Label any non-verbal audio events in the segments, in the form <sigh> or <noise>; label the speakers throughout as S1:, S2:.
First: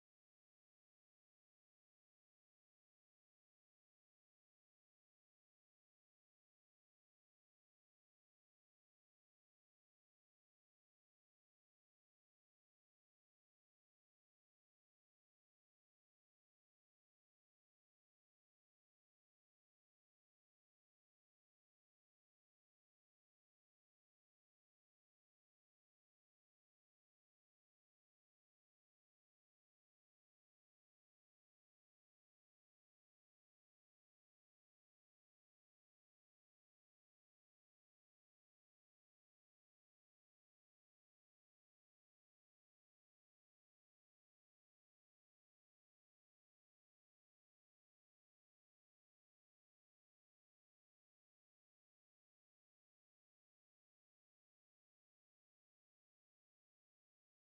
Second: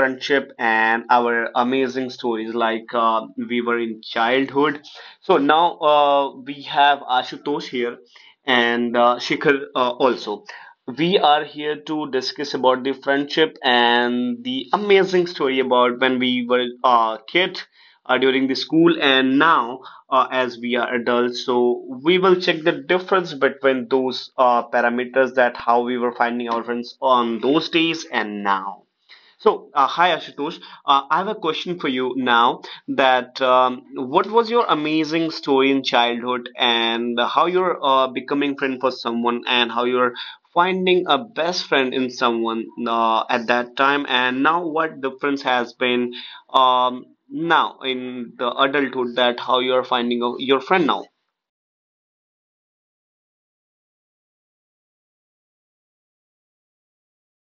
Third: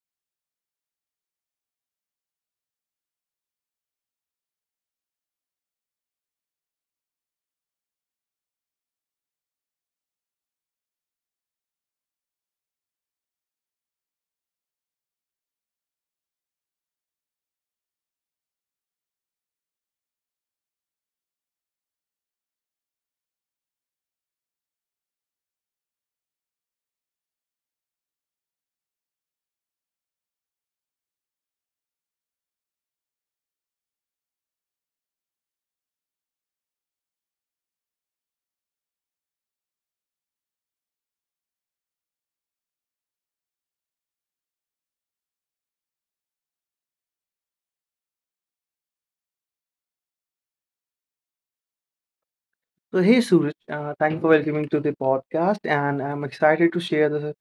S1: friendship and our amazing stories like we were in childhood. So now we have Ashutosh here and Shikhar also. We are here to discuss about the friendship and the amazing story about when we were a kid during the school and now as we are adults. So we will check the difference between those parameters that how we were finding our friends on those days and now. So, hi Ashutosh. I have a question for you now that what was your amazing story in childhood and how you're becoming friend for someone and how you're finding a best friend in someone at that time and now what difference has been um, now in the adulthood that how you're finding your friend now.
S2: So, hey Suraj, thank you for welcoming to the podcast, and I'm excited to share the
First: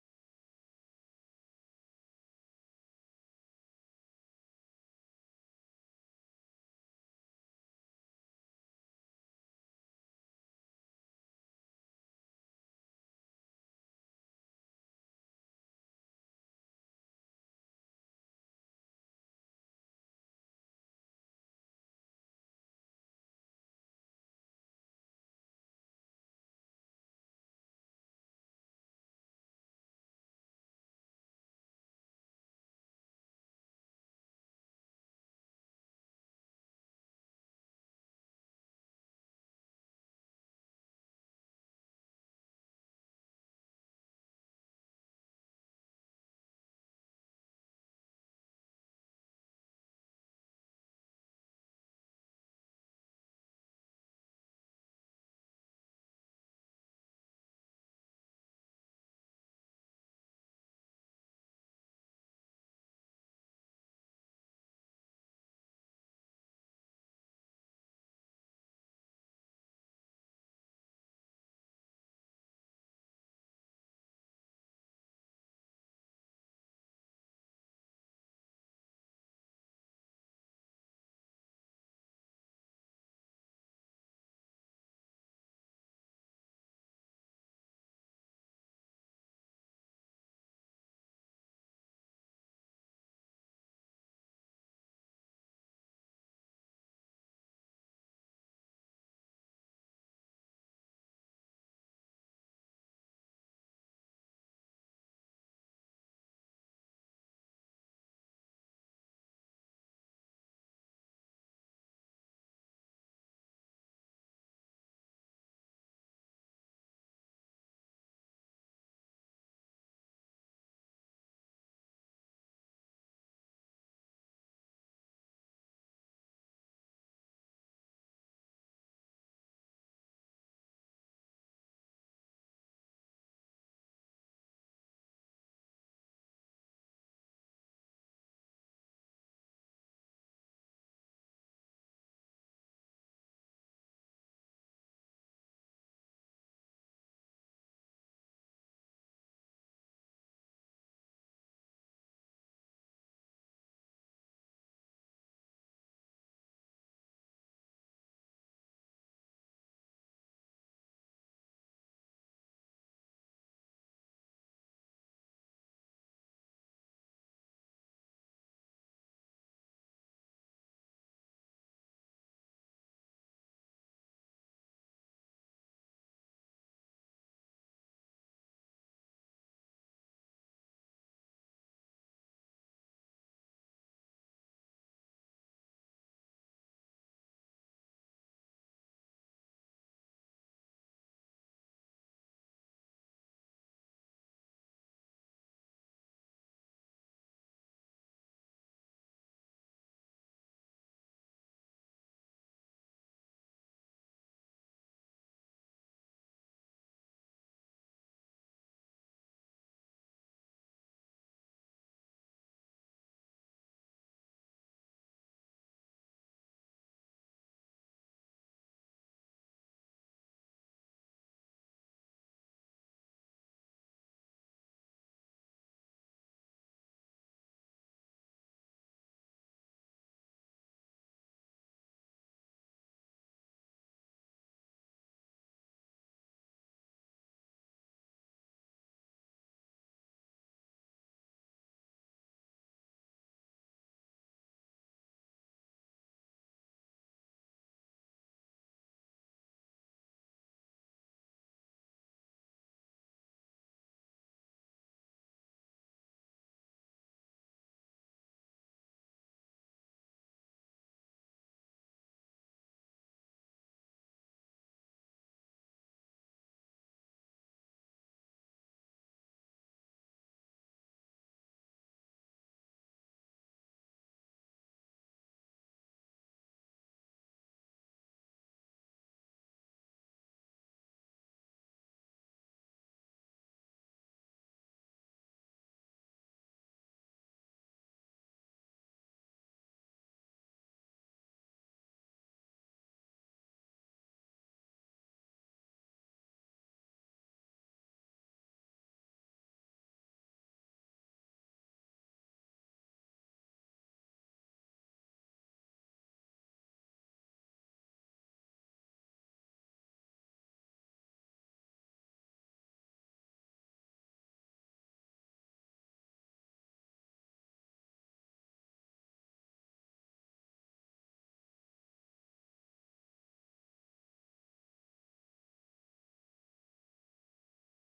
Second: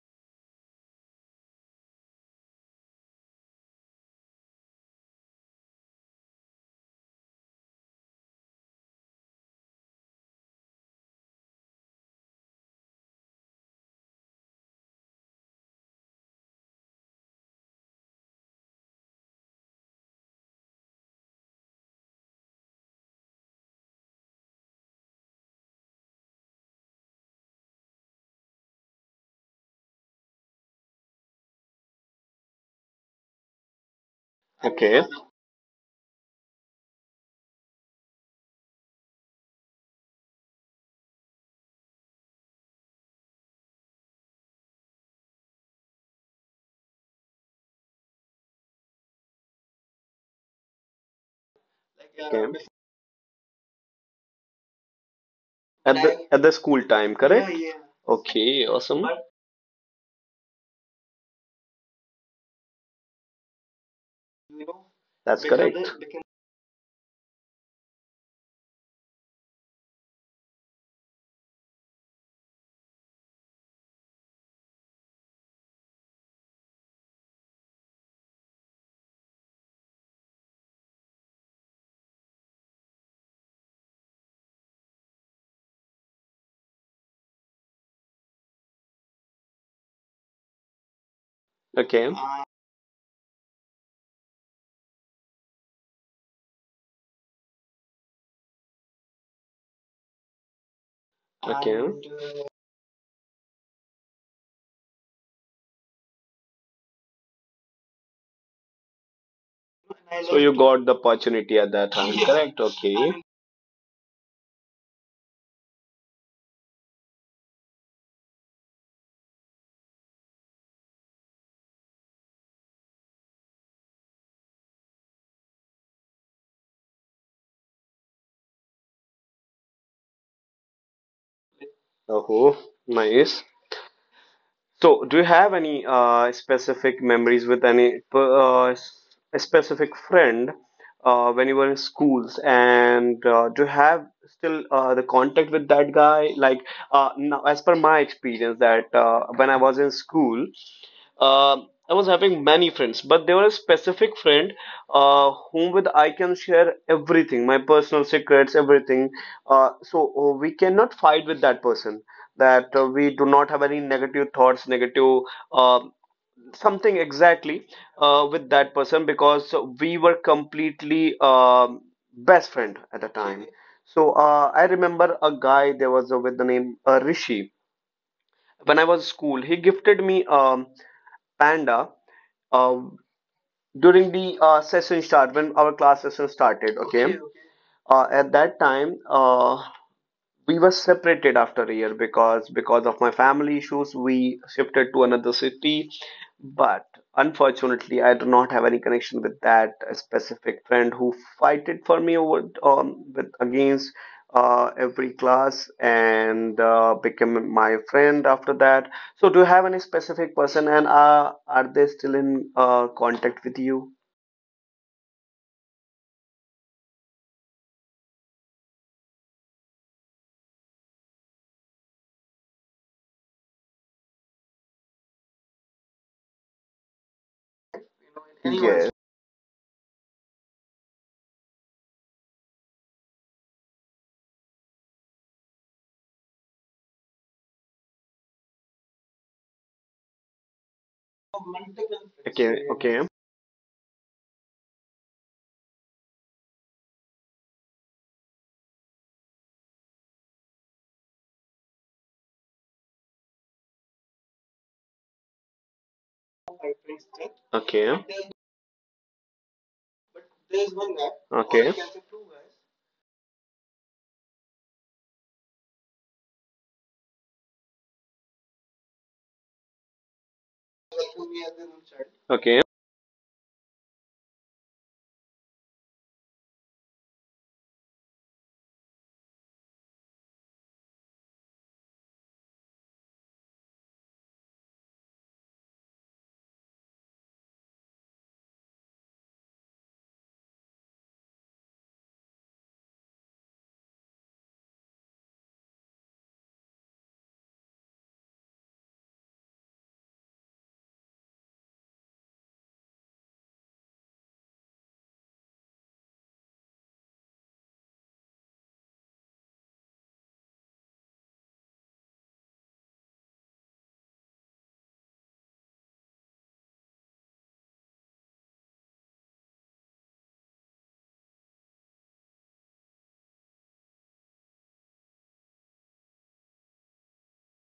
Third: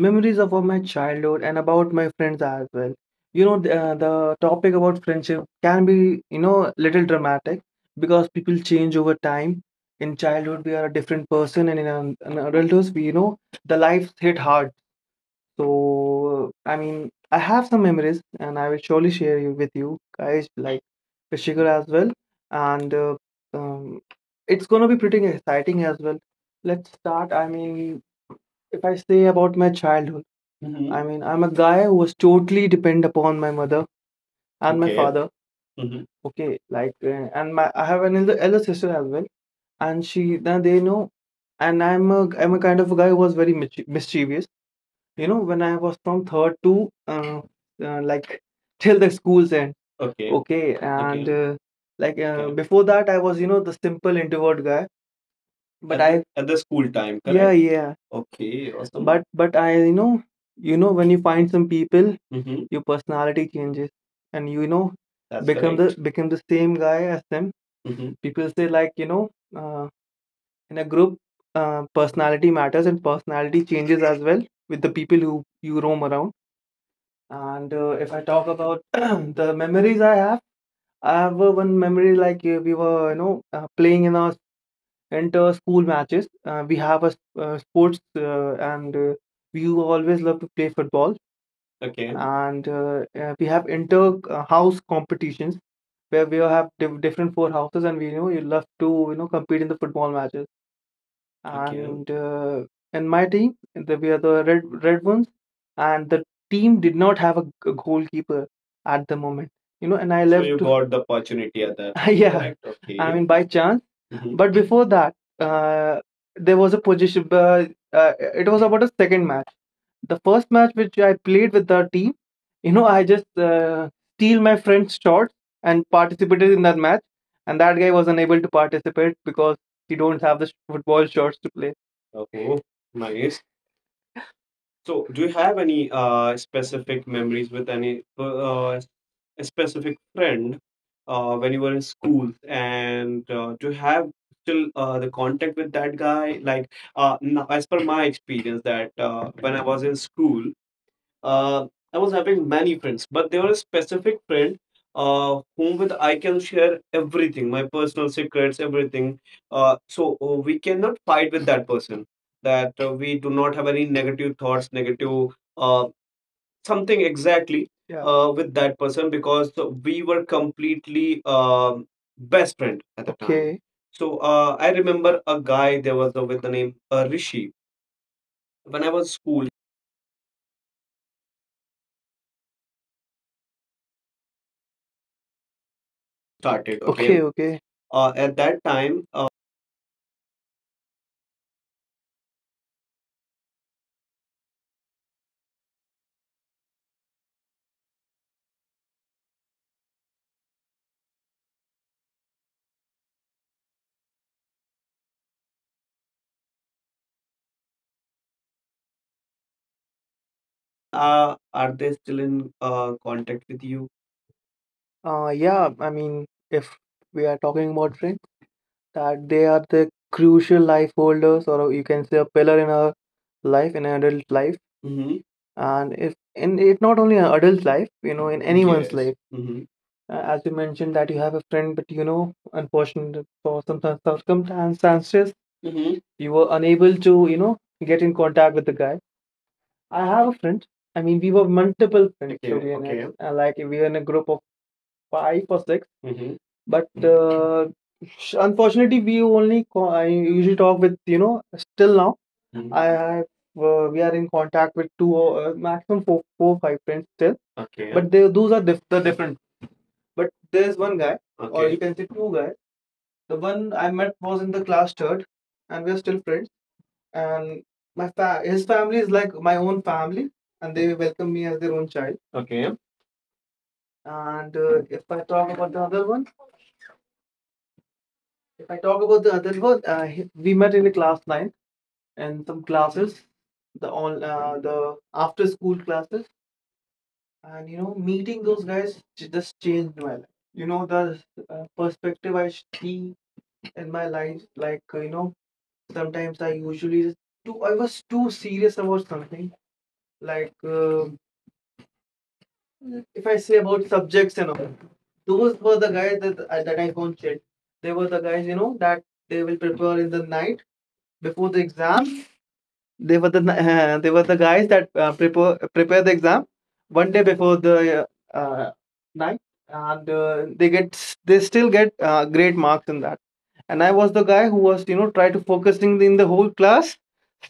S2: memories of my childhood and about my friends as well. You know, the topic about friendship can be, you know, little dramatic because people change over time. In childhood, we are a different person, and in adulthood, we, you know, the life hit hard. So, I mean, I have some memories and I will surely share you with you guys, like with as well. And um, it's gonna be pretty exciting as well. Let's start. I mean, if I say about my childhood, Mhm. I mean, I'm a guy who was totally depend upon my mother
S1: Okay.
S2: and my Okay. father. Mhm. Okay, like, and my I have an elder sister as well, and she now they know, and I'm a kind of a guy who was very mischievous, you know, when I was from third to like till the school's end. Okay. Okay, and Okay. Like
S1: Okay.
S2: Okay. before that, I was you know the simple introvert guy. But At the
S1: At the
S2: I at the
S1: school
S2: school
S1: time,
S2: time, yeah
S1: correct?
S2: correct? Yeah.
S1: Okay,
S2: Okay.
S1: awesome.
S2: Awesome. But I you know when you find some people, Mm-hmm. your personality changes, and you know
S1: That's
S2: That's become
S1: correct.
S2: the correct. Become the same guy as them. Mm-hmm. People say like you know uh, in a group, personality matters and personality changes <laughs> as well with the people who you roam around. And if I talk about <clears throat> the memories I have one memory like we were, you know, playing in our inter school matches. We have a sports, and we always love to play football.
S1: Okay.
S2: Okay. And we have inter house competitions where we have different four houses, and we you know you love to you know compete in the football matches.
S1: Okay.
S2: Okay. and in my team the, we are the red ones and the team did not have a, goalkeeper at the moment you know
S1: So you
S2: and
S1: left.
S2: I So left
S1: Got the
S2: you to got the
S1: opportunity at that
S2: opportunity at
S1: time, <laughs>
S2: that, <laughs>
S1: correct?
S2: yeah correct? I
S1: Okay.
S2: Okay. mean by chance. Mhm. But before that uh, there was a position uh, it was about a second match. The first match which I played with the team, you know, I just uh, steal my friend's shot and participated in that match, and that guy was unable to participate because we don't have the football shorts to play.
S1: Oh,
S2: Okay,
S1: nice.
S2: nice.
S1: So do you
S2: So, do you
S1: have
S2: have
S1: any
S2: any
S1: specific
S2: specific
S1: memories with
S2: memories with
S1: any
S2: any
S1: a
S2: a
S1: specific
S2: specific
S1: friend
S2: friend
S1: when you were
S2: when
S1: in
S2: you were in
S1: schools,
S2: school?
S1: and
S2: And
S1: do you
S2: do you
S1: have
S2: have
S1: still
S2: still
S1: the
S2: the
S1: contact with
S2: contact
S1: that
S2: with that
S1: guy? Like,
S2: guy? Like,
S1: now, as
S2: no,
S1: per
S2: as
S1: my
S2: per my
S1: experience,
S2: experience,
S1: that
S2: that
S1: when I
S2: when
S1: was
S2: I
S1: in
S2: was in
S1: school.
S2: school, uh,
S1: I was
S2: I was
S1: having many
S2: having many
S1: friends, but
S2: friends,
S1: there
S2: but
S1: was a
S2: there was a
S1: specific
S2: specific
S1: friend
S2: friend
S1: whom with
S2: whom
S1: I
S2: with
S1: can
S2: I can
S1: share
S2: share
S1: everything, my
S2: everything, my
S1: personal
S2: personal
S1: secrets,
S2: secrets,
S1: everything.
S2: everything.
S1: Uh, so uh, we
S2: We
S1: cannot
S2: cannot
S1: fight
S2: fight
S1: with
S2: with that
S1: that
S2: person.
S1: person.
S2: That
S1: That
S2: we
S1: we do
S2: do not
S1: not
S2: have
S1: have any
S2: any
S1: negative
S2: negative thoughts,
S1: thoughts, negative
S2: negative
S1: uh,
S2: something
S1: something
S2: exactly
S1: exactly
S2: Yeah.
S1: with
S2: With that
S1: that
S2: person
S1: person
S2: because
S1: because
S2: we
S1: we were
S2: were completely
S1: completely
S2: um
S1: best
S2: best
S1: friend
S2: friend
S1: at the
S2: at the
S1: time.
S2: time. Okay.
S1: So
S2: So
S1: I
S2: I
S1: remember
S2: remember
S1: a
S2: a
S1: guy there
S2: guy
S1: was
S2: there
S1: a,
S2: was
S1: with
S2: a,
S1: the
S2: with the
S1: name
S2: name
S1: Rishi.
S2: Rishi
S1: When I
S2: when
S1: was
S2: I was
S1: school, he
S2: school.
S1: gifted me panda. Uh, During the session start when our class session started,
S2: Started,
S1: okay? Okay,
S2: okay?
S1: okay.
S2: Okay, okay. Uh,
S1: At
S2: at
S1: that
S2: that
S1: time,
S2: time, uh,
S1: we were separated after a year because of my family issues we shifted to another city, but unfortunately I do not have any connection with that specific friend who fighted for me over with against every class and became my friend after that. So do you have any specific person and
S2: uh,
S1: are
S2: are
S1: they
S2: they
S1: still
S2: still
S1: in
S2: in
S1: contact with
S2: contact with
S1: you?
S2: you? Yeah, I mean, if we are talking about friends, that they are the crucial life holders, or you can say a pillar in our life, in an adult life. Mm-hmm. And if in it not only an adult life, you know, in
S1: Yes.
S2: anyone's Yes. life. Mm-hmm. As you mentioned that you have a friend, but you know, unfortunately for some circumstances, Mm-hmm. you were unable to, you know, get in contact with the guy. I have a friend. I mean, we were multiple friends
S1: Okay.
S2: Okay, to be Okay,
S1: Okay.
S2: honest. Okay. Like we were in a group of 5 or 6. Mhm. But unfortunately, we only I usually talk with you know still now. Mhm. I have we are in contact with two maximum 4-4-5 friends still.
S1: Okay.
S2: Okay. But they, those are the different. But there's one guy, okay.
S1: Okay.
S2: or okay. you can say two guys. The one I met was in the class third, and we're still friends and my his family is like my own family, and they welcome me as their own child.
S1: Okay.
S2: Okay. And if I talk about the other one, If I talk about the other one, we met in the class nine and some classes, the all the after school classes, and you know meeting those guys just changed my life. You know the perspective I see in my life, like you know sometimes I usually just too I was too serious about something like. If I say about subjects and all, those were the guys that I coached. They were the guys, you know, that they will prepare in the night before the exam. They were the <laughs> they were the guys that uh, prepare the exam 1 day before the uh, night, and they get they still get great marks in that. And I was the guy who was you know try to focusing in the whole class,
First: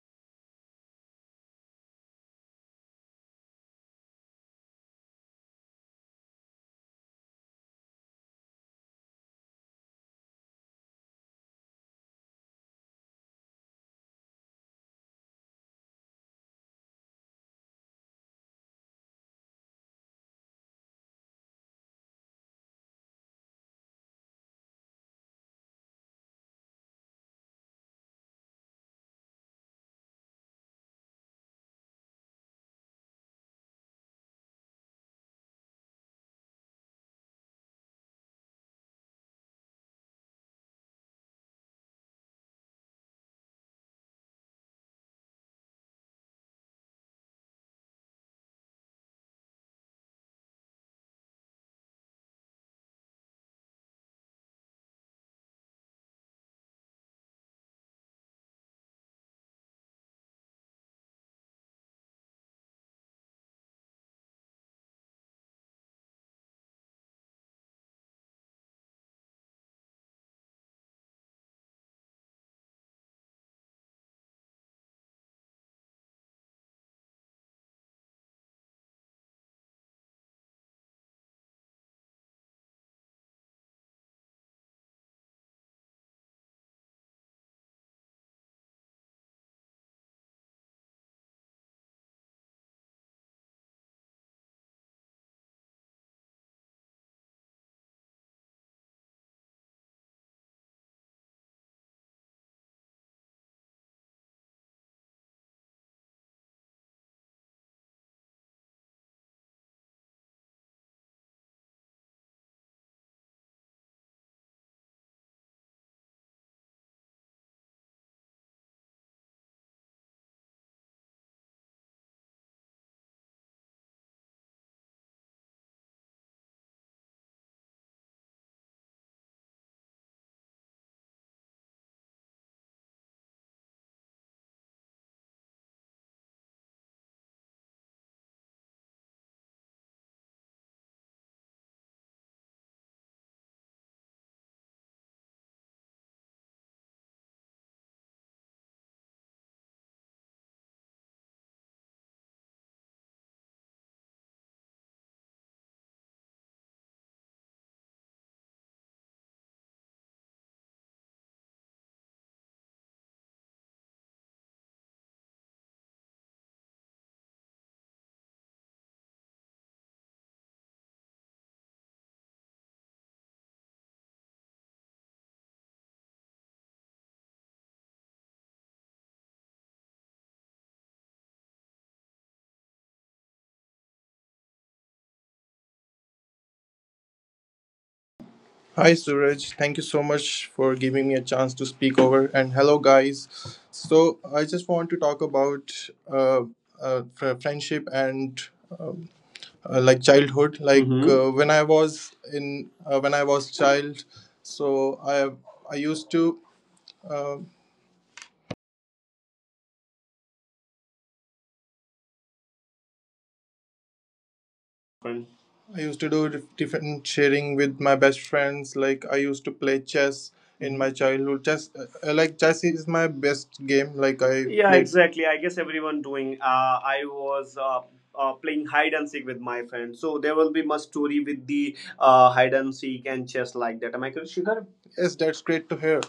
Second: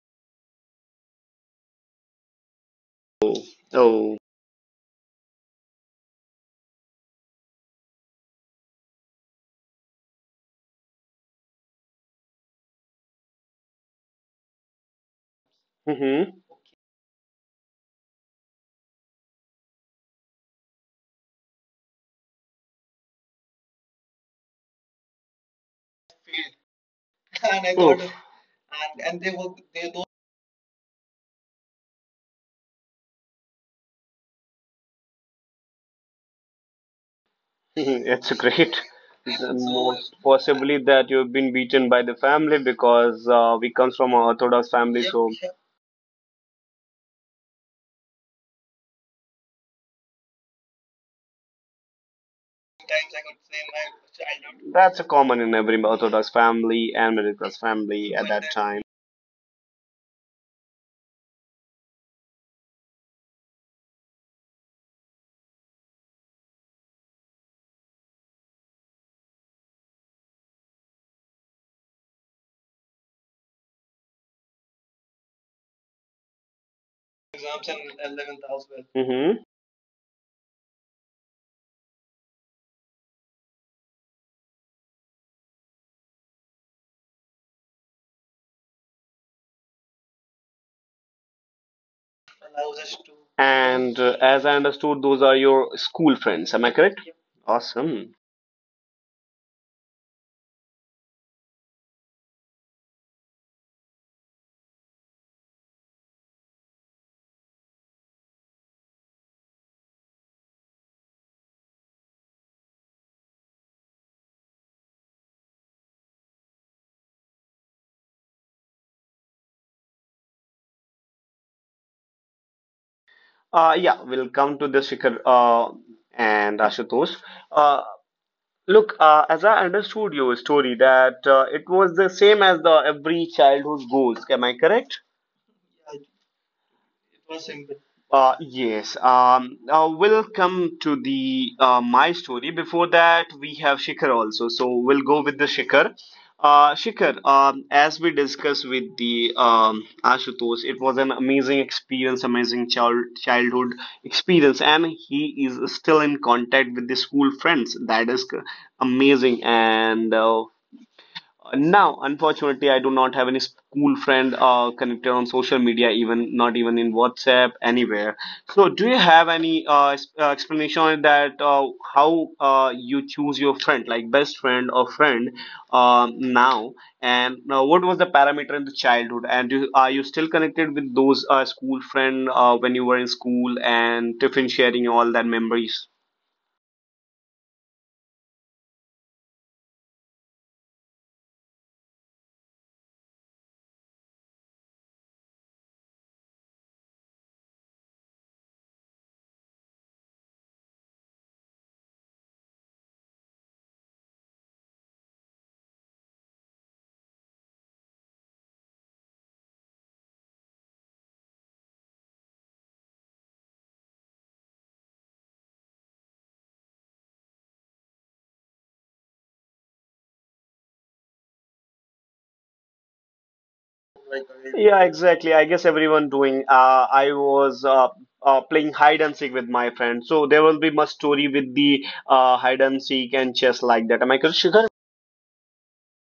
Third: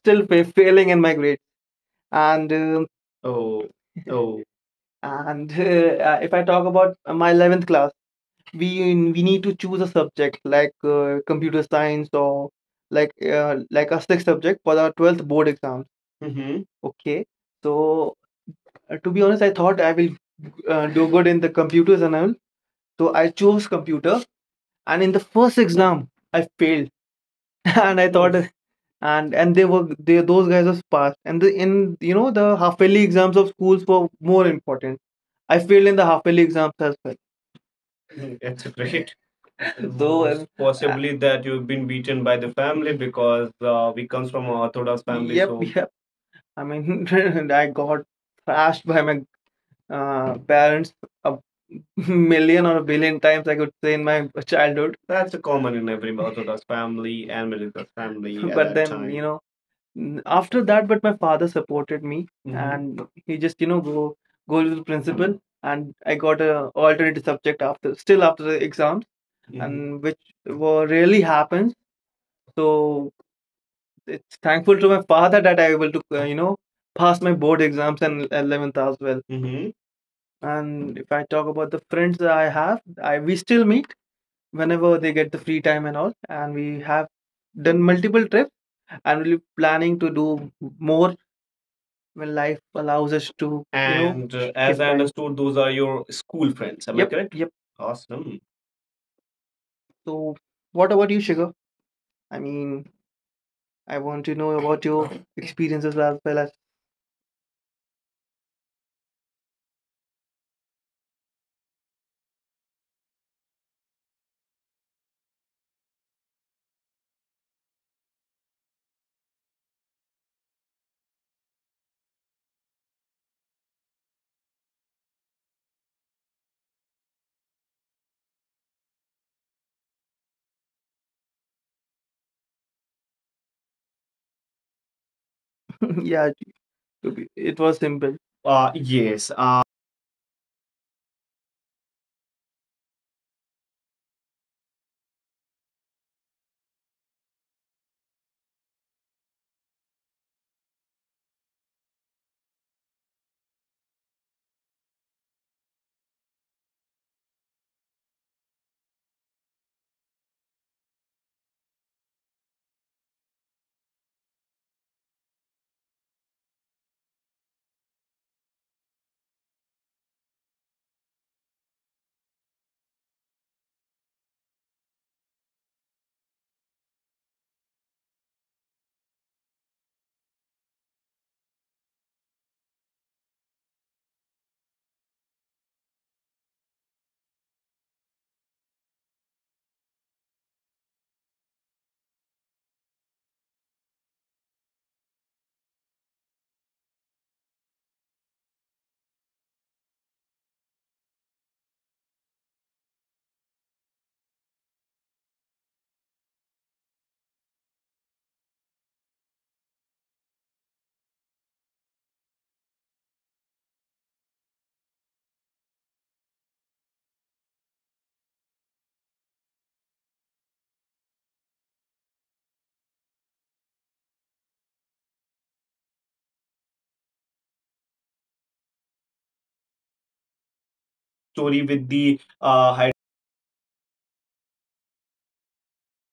S2: still failing in my grade. And
S1: Oh.
S2: Oh,
S1: Oh.
S2: oh, and <laughs> if I talk about my 11th class, we we need to choose a subject like computer science or like a sixth subject for our 12th board exam.
S1: Mm-hmm.
S2: Mm-hmm. Okay. So to be honest, I thought I will do good in the computers and all. So I chose computer, and in the first exam, I failed. <laughs>
S1: Oh.
S2: and I
S1: Mhm.
S2: thought, Hmm. and they were they those guys were passed, and the in you know the half yearly exams of schools were more important. I failed in the half yearly exams as well.
S1: It's
S2: Mm, That's
S1: great.
S2: great. <laughs>
S1: Most
S2: Though
S1: possibly
S2: possibly
S1: that you've
S2: that
S1: been
S2: you've been
S1: beaten by the
S2: beaten by the
S1: family
S2: family
S1: because
S2: because
S1: we comes
S2: we
S1: from an
S2: comes from a
S1: Orthodox
S2: Orthodox
S1: family,
S2: family,
S1: so
S2: Yep, so yep. I mean, <laughs> I got thrashed by my parents a million or a billion times, I could say, in my childhood. <laughs>
S1: that's a
S2: that's a
S1: common in
S2: common in
S1: every
S2: every
S1: Orthodox
S2: Orthodox
S1: family and
S2: family
S1: middle
S2: and
S1: class
S2: middle class
S1: family
S2: family
S1: at
S2: at
S1: that
S2: But that
S1: time.
S2: then, you time. Know, After that but my father supported me hmm and he just you know go with the principal and I got a alternative subject after still after the exams. Hmm. And which were rarely happens, so it's thankful to my father that I able to you know pass my board exams and 11th as well.
S1: Mm-hmm.
S2: Hmm. And if I talk about the friends that I have, I we still meet whenever they get the free time and all, and we have done multiple trips, and we're planning to do more when life allows us to.
S1: And
S2: And you know,
S1: as I
S2: as I
S1: understood, those
S2: understood,
S1: are
S2: those are
S1: your
S2: your
S1: school
S2: school
S1: friends. Am I
S2: friends. Am
S1: correct?
S2: yep, I Yep, correct? Yep.
S1: Awesome.
S2: Awesome. So, what about you, Shiga? I mean, I want to know about your experiences as well as
S1: Yeah, we'll come to the Shikhar and Ashutosh. Uh, Look, as I understood your story, that it was the same as the every childhood goals. Am I correct?
S2: <laughs> yeah, it was simple.
S1: Yes.
S2: Yes.
S1: We'll come to the my story. Before that, we have Shikhar also. So we'll go with the Shikhar. Shikhar, as we discussed with the Ashutosh, it was an amazing experience, amazing childhood experience, and he is still in contact with the school friends. That is amazing, and now, unfortunately, I do not have any school friend connected on social media, even not even in WhatsApp, anywhere. So, do you have any explanation on that? How you choose your friend, like best friend or friend, um now? And what was the parameter in the childhood? And are you still connected with those school friend when you were in school and tiffin sharing all that memories?
S3: Hi Suraj, thank you so much for giving me a chance to speak over. And hello guys. So I just want to talk about uh, friendship and um, like childhood. Like when I was in when I was child, so I I used to. uh, Fun. I used to do different sharing with my best friends. Like I used to play chess in my childhood. Chess, like chess is my best game. Like I Yeah, played.
S1: Yeah,
S3: Exactly.
S1: exactly.
S3: I
S1: I
S3: guess
S1: guess
S3: everyone
S1: everyone
S3: doing.
S1: doing.
S3: I
S1: I
S3: was
S1: was
S3: playing
S1: playing
S3: hide
S1: hide
S3: and
S1: and
S3: seek
S1: seek
S3: with
S1: with
S3: my
S1: my
S3: friend,
S1: friend,
S3: so
S1: so
S3: there
S1: there
S3: will
S1: will
S3: be
S1: be
S3: much
S1: much
S3: story
S1: story
S3: with
S1: with
S2: Story
S3: the
S2: with
S1: the
S2: the
S3: uh, hide
S1: hide
S3: and
S1: and
S3: seek
S1: seek
S3: and
S1: and
S3: chess
S1: chess
S3: like
S1: like
S3: that.
S1: that.
S3: Am I
S1: Am I
S3: correct,
S1: correct,
S3: Sridhar?
S1: Shikhar?
S3: Yes, that's great to hear.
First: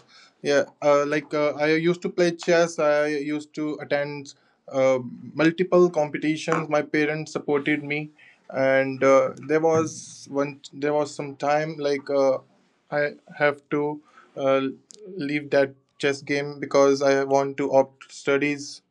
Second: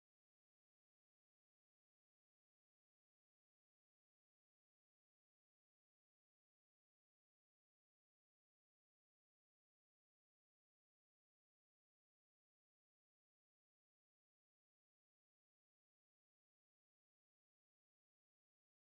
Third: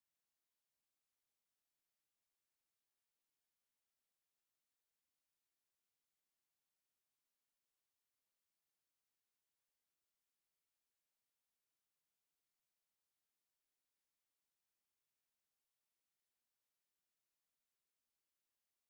S3: Yeah, I used to play chess. I used to attend uh, multiple competitions. My parents supported me, and there was one. There was some time I have to uh, leave that chess game because I want to opt studies.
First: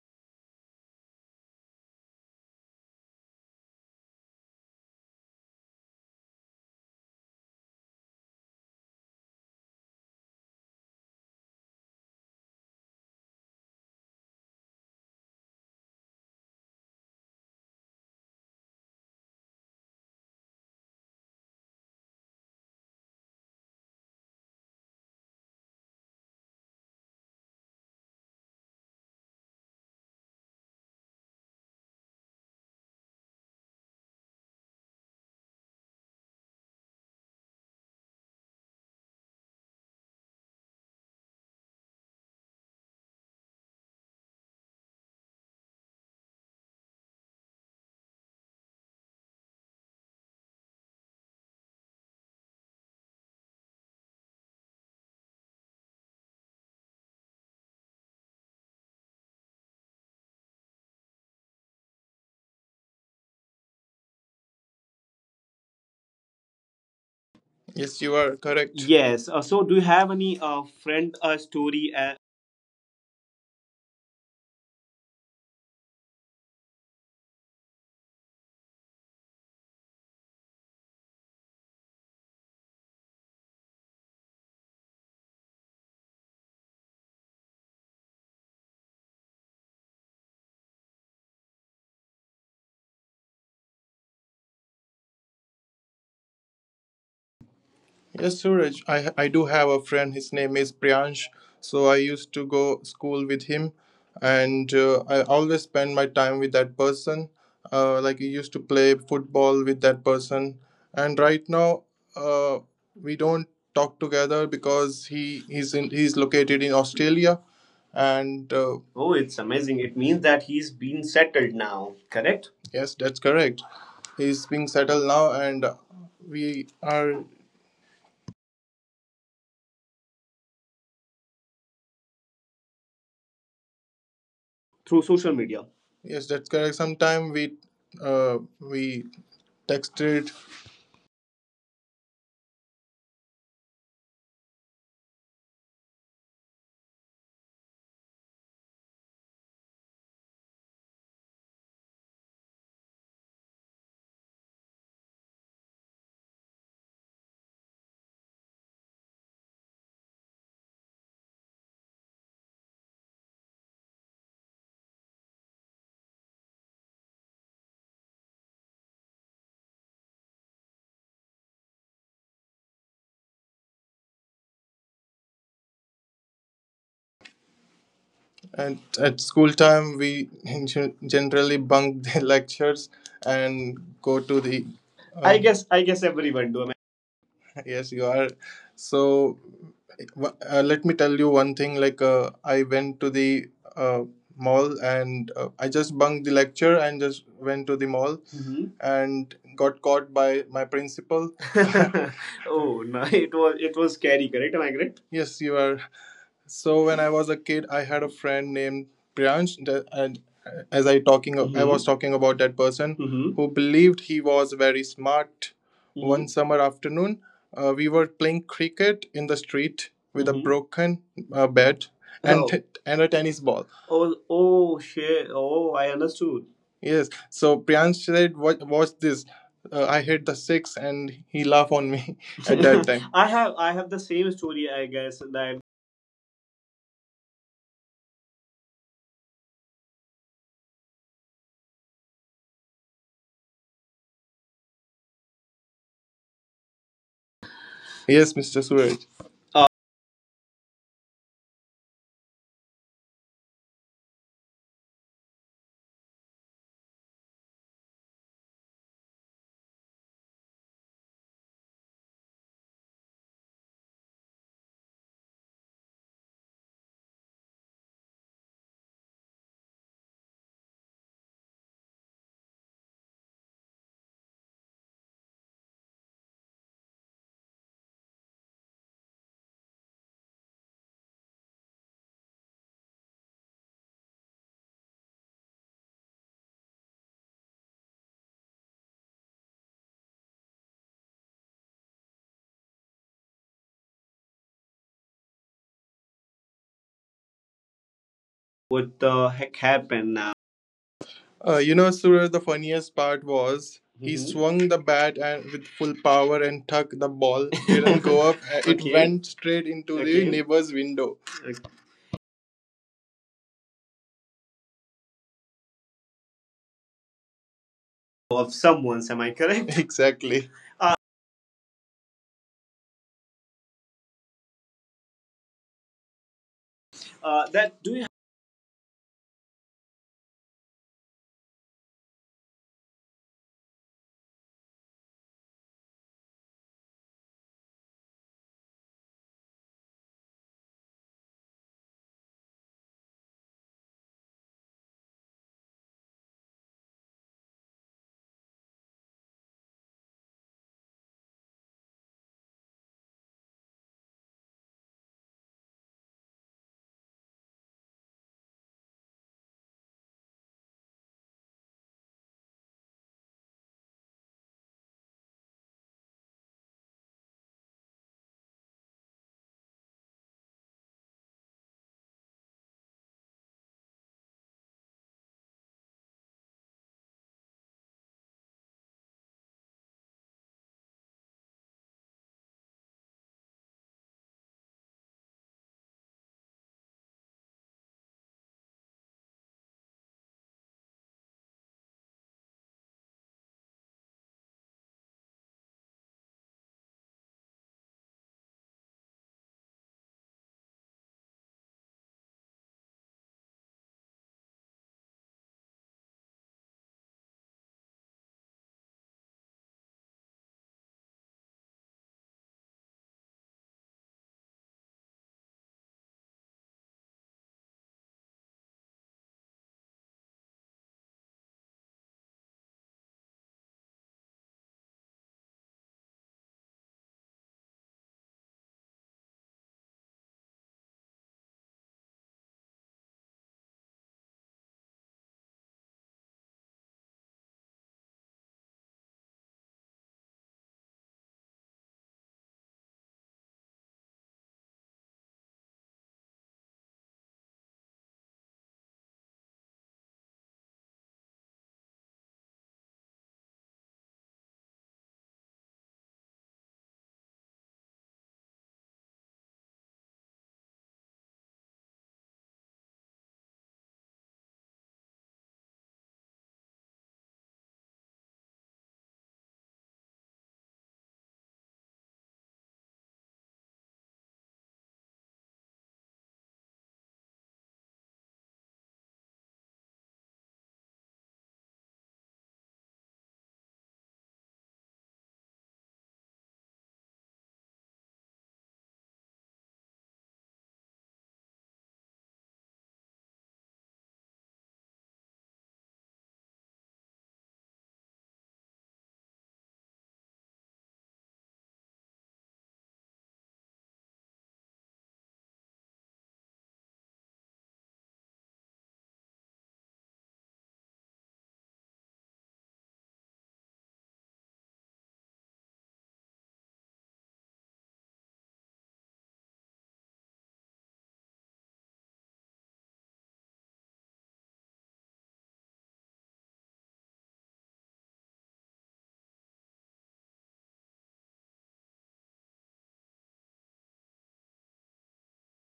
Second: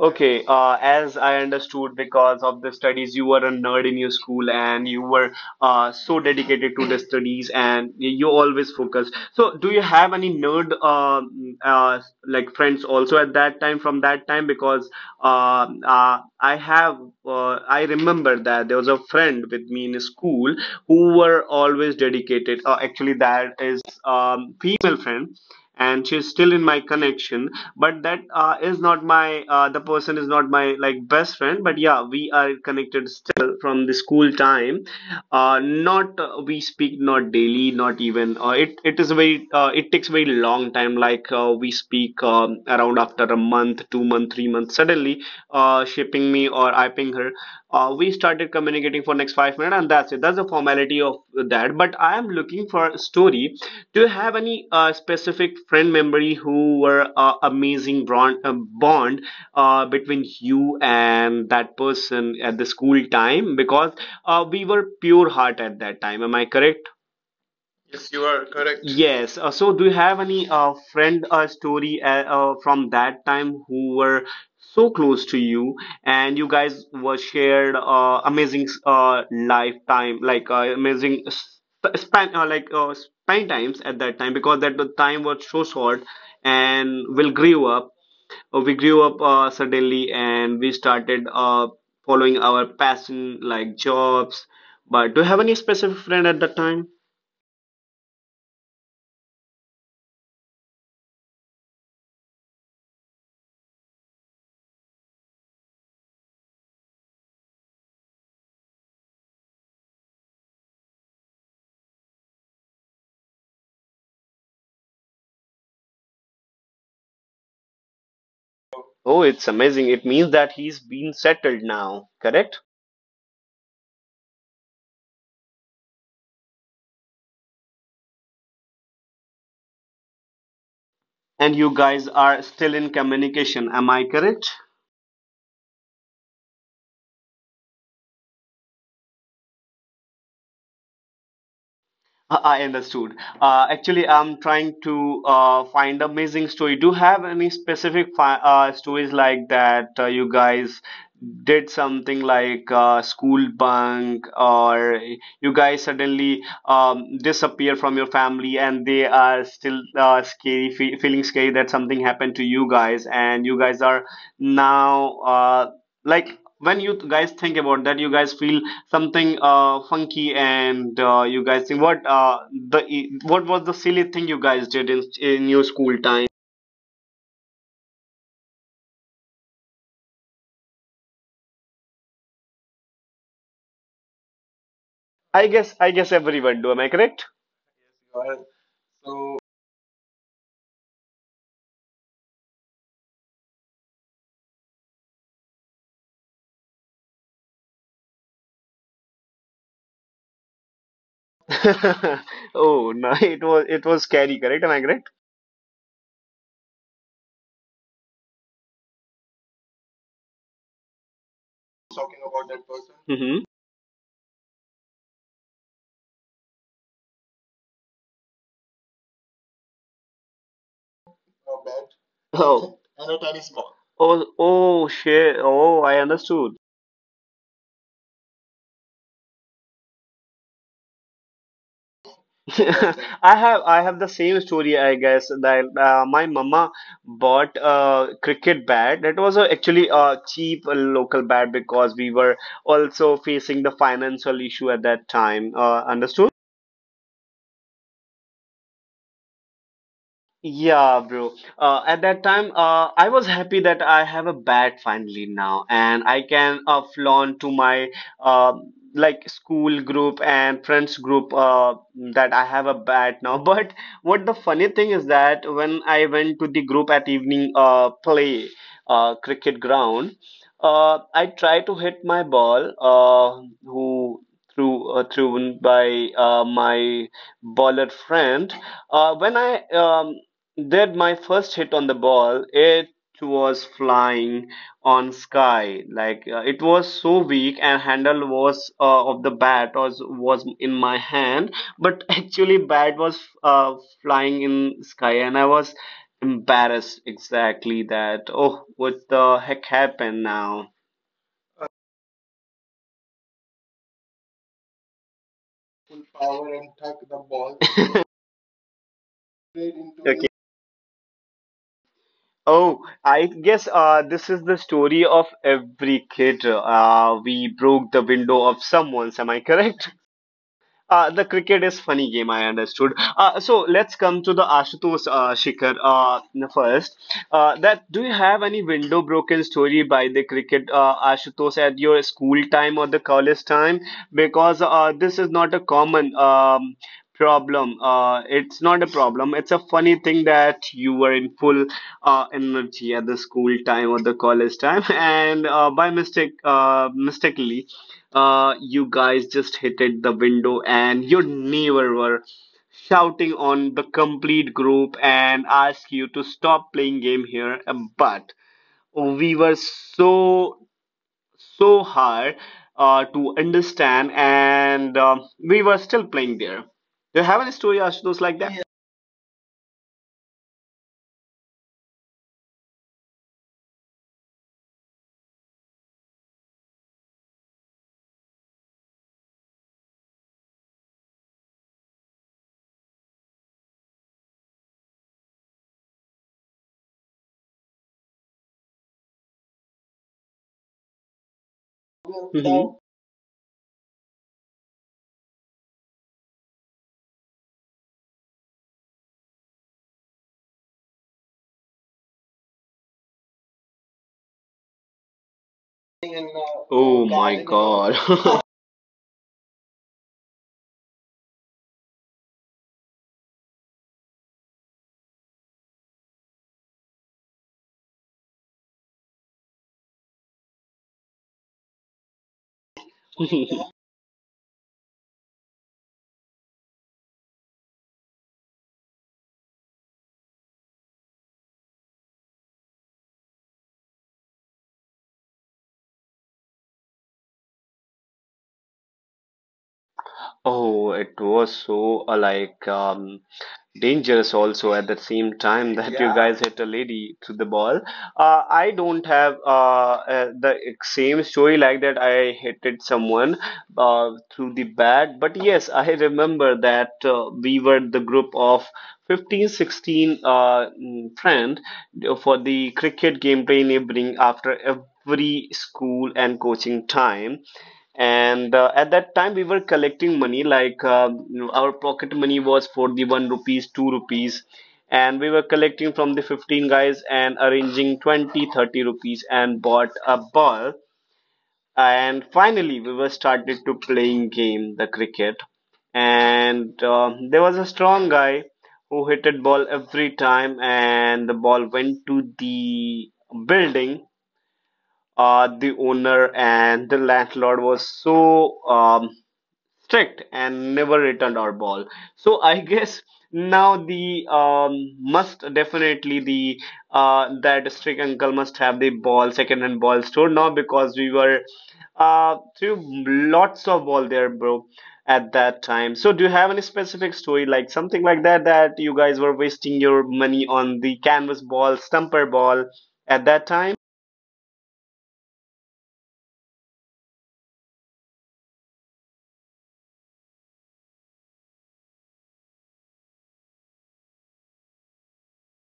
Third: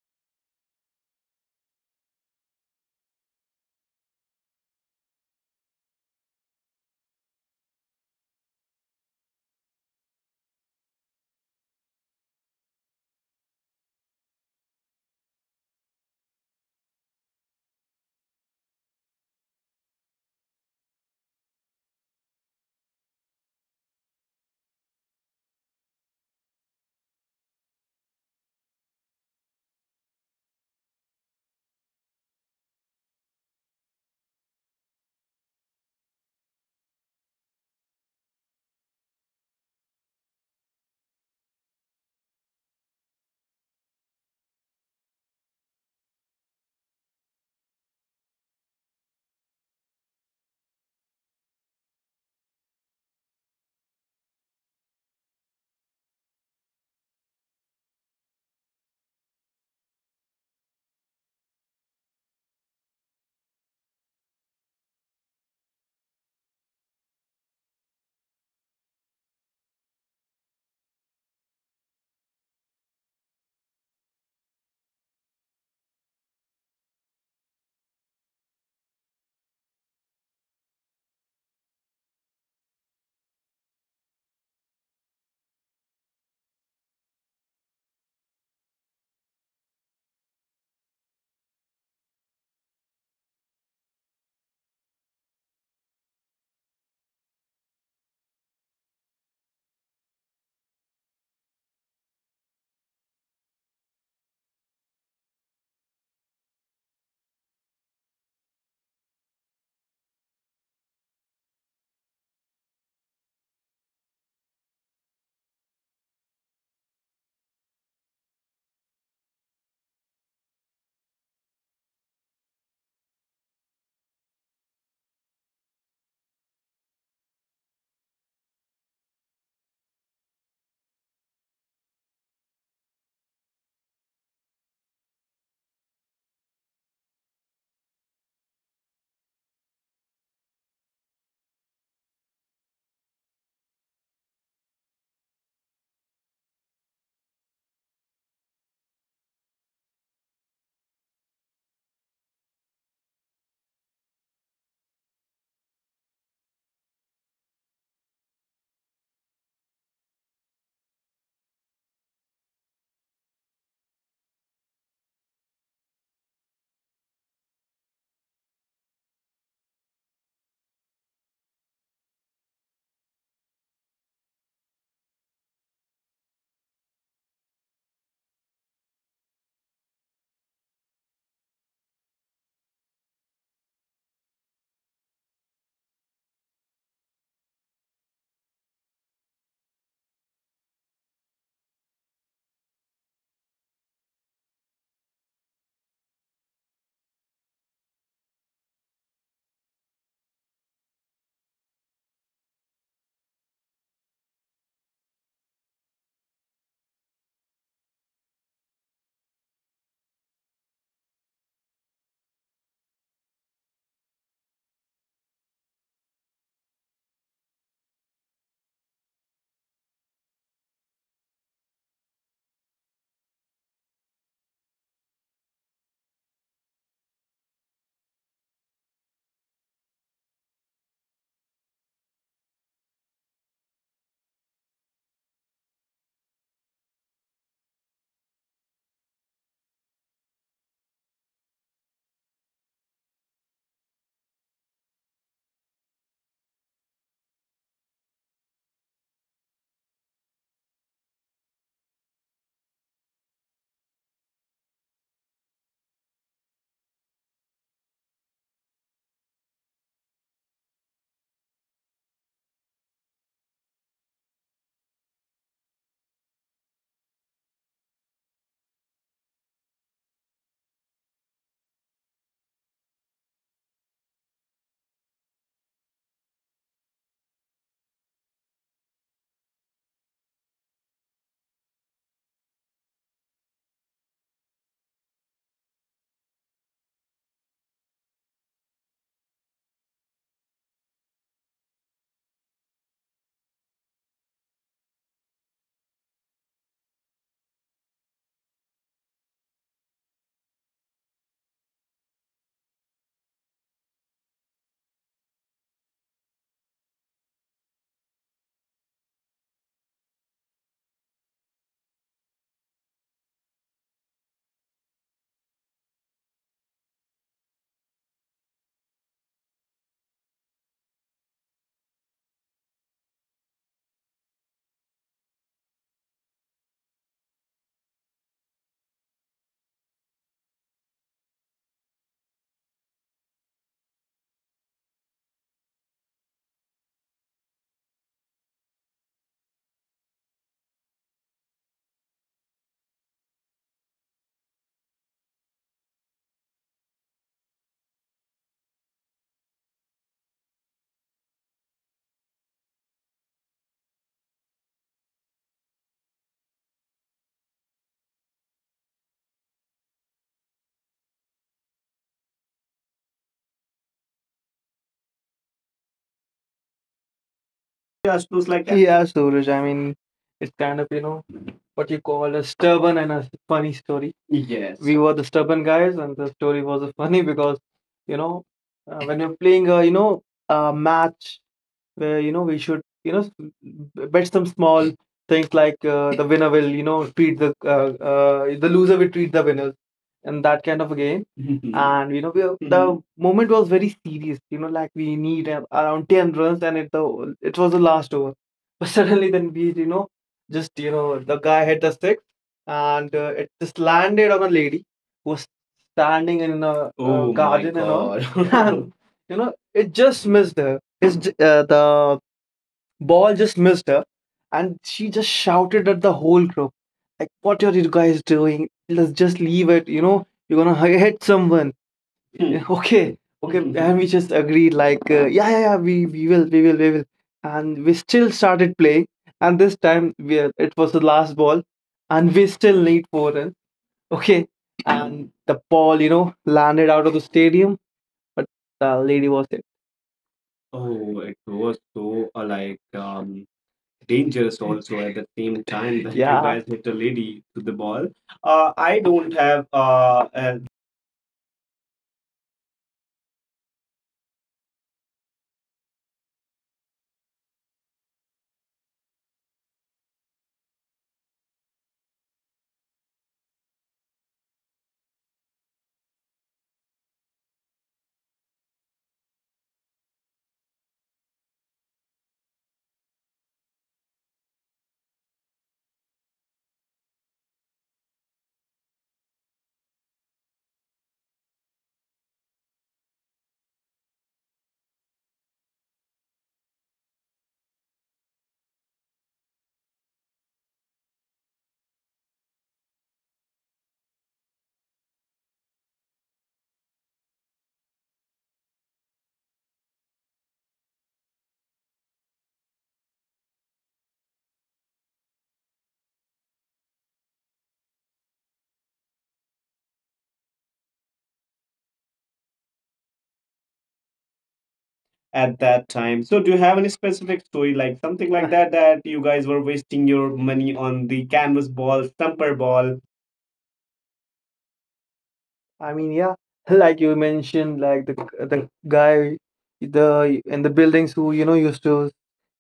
S1: Okay, as I understood, because of the studies, you were a nerd in your school and you were so dedicated to the studies and you always focused. So, do you have any nerd like friends also at that time from that time? Because I have, I remember that there was a friend with me in school who were always dedicated. Actually, that is female friend and she's still in my connection, but that is not my the person is not my like best friend, but yeah, we are connected still from the school time. Not We speak not daily, not even it is a very it takes very long time. Like we speak around after a month, 2 month, 3 months, suddenly she ping me or I ping her. We started communicating for next 5 minutes and that's it. That's the formality of that. But I am looking for a story. Do you have any specific friend memory who were amazing bond, between you and that person at the school time? Because we were pure heart at that time. Am I correct?
S3: Yes, you are correct. Yes.
S1: Yes.
S3: So, do you
S1: So, do you
S3: have
S1: have
S3: any
S1: any
S3: friend
S1: friend
S3: story
S1: story from that time who were so close to you, and you guys were shared amazing lifetime, like span times at that time, because that the time was so short, and we'll grew up. We grew up suddenly, and we started following our passion, like jobs. But do you have any specific friend at that time?
S3: Yes, Suraj. I do have a friend. His name is Priyansh. So I used to go school with him, and I always spend my time with that person. Like we used to play football with that person, and right now uh, we don't talk together because he's located in Australia, and Oh,
S1: Oh,
S3: it's
S1: it's
S3: amazing.
S1: amazing.
S3: It
S1: It
S3: means
S1: means
S3: that
S1: that
S3: he's
S1: he's
S3: been
S1: been
S3: settled
S1: settled
S3: now,
S1: now,
S3: correct?
S1: correct?
S3: Yes, that's correct. He's being settled now, and we are
S1: And you guys are still in communication, am I correct?
S3: through social media. Yes, that's correct. Sometime we texted,
S1: I understood. Actually, I'm trying to find amazing story. Do you have any specific fi stories like that you guys did something like school bunk, or you guys suddenly disappear from your family and they are still scary, fe feeling scary that something happened to you guys, and you guys are now like when you guys think about that, you guys feel something funky and you guys think what was the silly thing you guys did in your school time?
S3: and at school time we <laughs> generally bunk the <laughs> lectures and go to the. Uh, I Uh, guess I
S1: I
S3: guess
S1: guess
S3: everyone do.
S1: everyone
S3: I
S1: do. Am I correct?
S3: <laughs> yes you are so let me tell you one thing I went to the uh, mall and I just bunked the lecture and just went to the mall. Mhm. And got caught by my principal. <laughs> <laughs>
S1: <laughs>
S3: Oh
S1: Oh
S3: no,
S1: no,
S3: it was it
S1: it
S3: was
S1: was
S3: scary,
S1: scary,
S3: correct? Am
S1: correct?
S3: I
S1: Am I
S3: correct?
S1: correct?
S3: Yes, you are. So when I was a kid, I had a friend named Priyansh, and as I talking, I was Mhm. talking about that person. Mhm.
S1: Mm-hmm.
S3: Who believed he was very smart. Mhm. One summer afternoon, we were playing cricket in the street with a Mhm. broken bat and Oh.
S1: Oh
S3: and a tennis ball. Oh,
S1: oh,
S3: oh
S1: oh
S3: shit.
S1: shit!
S3: Oh,
S1: Oh,
S3: I
S1: I
S3: understood.
S1: understood.
S3: Yes. So Priyansh said, "What? Watch this." I hit the six, and he laughed on me <laughs> at that time. <laughs> I
S1: <laughs>
S3: have I
S1: I
S3: have the
S1: have the
S3: same
S1: same
S3: story
S1: story
S3: I
S1: I
S3: guess
S1: guess
S3: that
S1: that my mama bought a cricket bat. That was actually a cheap local bat because we were also facing the financial issue at that time. Understood?
S3: Yes, Mr. Suraj. Uh,
S1: Yeah, bro. At that time, I was happy that I have a bat finally now, and I can flaunt to my uh, like school group and friends group that I have a bat now. <laughs> But what the funny thing is that when I went to the group at evening play cricket ground, I tried to hit my ball, who threw thrown by my baller friend. When I did my first hit on the ball. It was flying on sky. Like it was so weak, and handle was of the bat was in my hand, but <laughs> actually bat was flying in sky, and I was embarrassed exactly that. Oh,
S3: what
S1: what
S3: the
S1: the
S3: heck
S1: heck
S3: happened
S1: happened
S3: now?
S1: now?
S3: You know, Suraj, the funniest part was he Mhm. swung the bat and with full power and tuck the ball <laughs> didn't go up. <laughs> It Okay. went straight into Okay.
S1: Okay.
S3: the neighbor's window.
S1: Oh, I guess this is the story of every kid. We broke the window
S3: Of
S1: of
S3: someone's,
S1: someone.
S3: am
S1: Am
S3: I
S1: I
S3: correct? <laughs>
S1: correct?
S3: Exactly.
S1: The cricket is funny game, I understood. So let's come to the Ashutosh Shikhar first.
S3: That
S1: That
S3: do
S1: do
S3: you
S1: you have any window broken story by the cricket Ashutosh at your school time or the college time? Because this is not a common. Problem, it's not a problem, it's a funny thing that you were in full energy at the school time or the college time <laughs> and by mistakenly you guys just hit it the window and your neighbor were shouting on the complete group and ask you to stop playing game here. But we were so so hard to understand, and we were still playing there. Do you have any story, Ashutosh,
S2: hydrogen
S1: like
S2: was
S1: that? Yeah,
S2: like that. Yeah, Suraj. I mean, it's kind of you know what you call a stubborn and a funny story. Yes. We were the stubborn guys, and the story was funny because, you know, when you're playing a you know a match where you know we should you know bet some small things like the winner will you know treat the loser will treat the winners and that kind of a game <laughs> and you know the
S1: Mhm.
S2: <laughs> Mhm. moment was very serious you know like we need around 10 runs and it was the last over. <laughs> But suddenly then we you know just you know the guy hit a six, and it just landed on a lady who was standing in a
S1: Oh
S2: Oh my
S1: my
S2: garden and
S1: God.
S2: all <laughs> god. And you know it just missed her the ball just missed her, and she just shouted at the whole group, like, "What are you guys doing? Let's just leave it. You know, you're gonna hit someone." Yeah, <laughs> Okay, okay,
S1: <laughs> <laughs>
S2: Mhm. and we just agreed, like, yeah, yeah, yeah, we will, and we still started playing. And this time, it was the last ball, and we still need four runs. Okay, and the ball, you know, landed out of the stadium, but the lady was there.
S1: Oh, it
S2: Oh, it
S1: was
S2: was
S1: so
S2: so like
S1: dangerous
S2: dangerous <laughs>
S1: also at the
S2: also at the
S1: same
S2: same
S1: time <laughs> that
S2: time
S1: you
S2: that you
S1: guys
S2: Yeah.
S1: hit a
S2: guys hit a
S1: lady to the
S2: lady to the
S1: ball.
S2: ball.
S1: I
S2: I
S1: don't have
S2: don't have
S1: uh, uh, the same story like that I hit someone through the bat, but yes, I remember that we were the group of 15, 16 friend for the cricket game play evening after free school and coaching time. And at that time we were collecting money, like our pocket money was for the 1 rupees 2 rupees, and we were collecting from the 15 guys and arranging 20, 30 rupees and bought a ball. And finally we were started to playing game the cricket. And there was a strong guy who hit it ball every time, and the ball went to the building. The owner and the landlord was so strict and never returned our ball. So I <laughs> guess now the must definitely the that strict uncle must have the ball second hand ball store now, because we were through lots of ball there, bro. At that time, so do you have any specific story like
S2: at
S1: something like
S2: that
S1: that
S2: time.
S1: that
S2: So do
S1: you
S2: you
S1: guys
S2: have any
S1: were wasting
S2: specific
S1: your
S2: story like
S1: money on
S2: something
S1: the
S2: like <laughs> that
S1: canvas
S2: that you
S1: ball,
S2: guys were
S1: stumper
S2: wasting
S1: ball
S2: your
S1: at
S2: money
S1: that
S2: on
S1: time?
S2: the canvas ball, stumper ball, I mean, yeah, <laughs> like you mentioned, like the guy, the in the buildings who you know used to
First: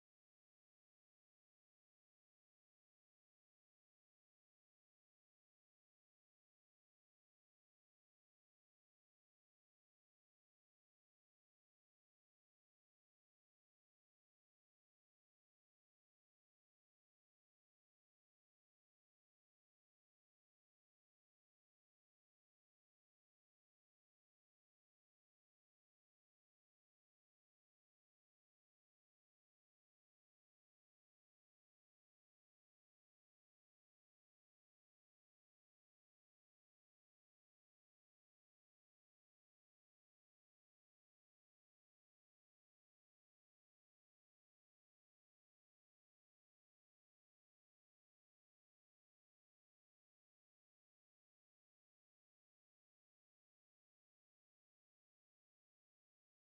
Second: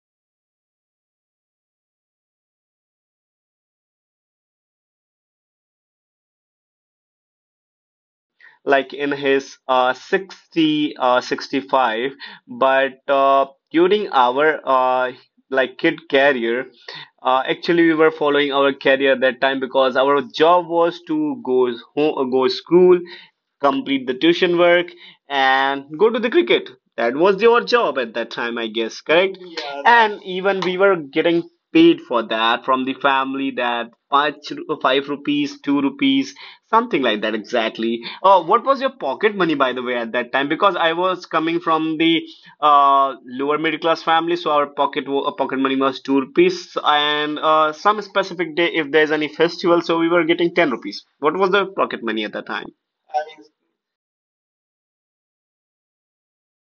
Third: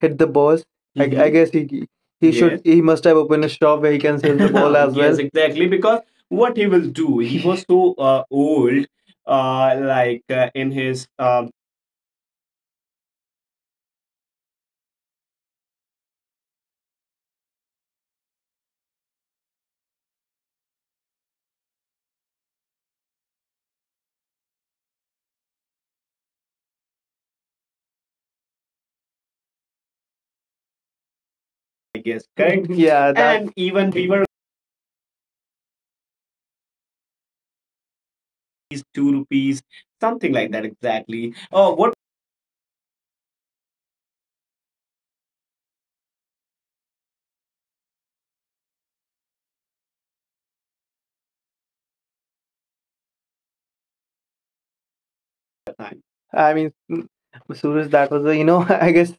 S2: hit the balls. I Mm-hmm. guess he Yes. should Yes. he must have opened a shop where he can sell the ball <laughs> as Yes, well. Exactly. Because what he will do, he was so old,
S1: Like in his
S2: like in his,
S1: 60 65, but during our like kid career. Actually, we were following our career that time because our job was to go home, go school, complete the tuition work and go to the cricket. That was your job at that time, I guess, correct?
S2: I guess,
S1: Yeah.
S2: <laughs> correct?
S1: And
S2: Yeah,
S1: even we
S2: that
S1: were
S2: And even
S1: getting
S2: we were
S1: paid for that from the family, that five rupees, two
S2: these
S1: rupees
S2: two
S1: something
S2: rupees,
S1: like that,
S2: something like
S1: exactly.
S2: that,
S1: Oh, what
S2: exactly.
S1: was your
S2: Oh,
S1: pocket
S2: what
S1: money, by the way, at that time? Because I was coming from the lower middle class family, so our pocket money was 2 rupees, and some specific day, if there's any festival, so we were getting 10 rupees. What was the pocket money at that time?
S2: time. I mean, Suraj, that was a, you know, <laughs> I guess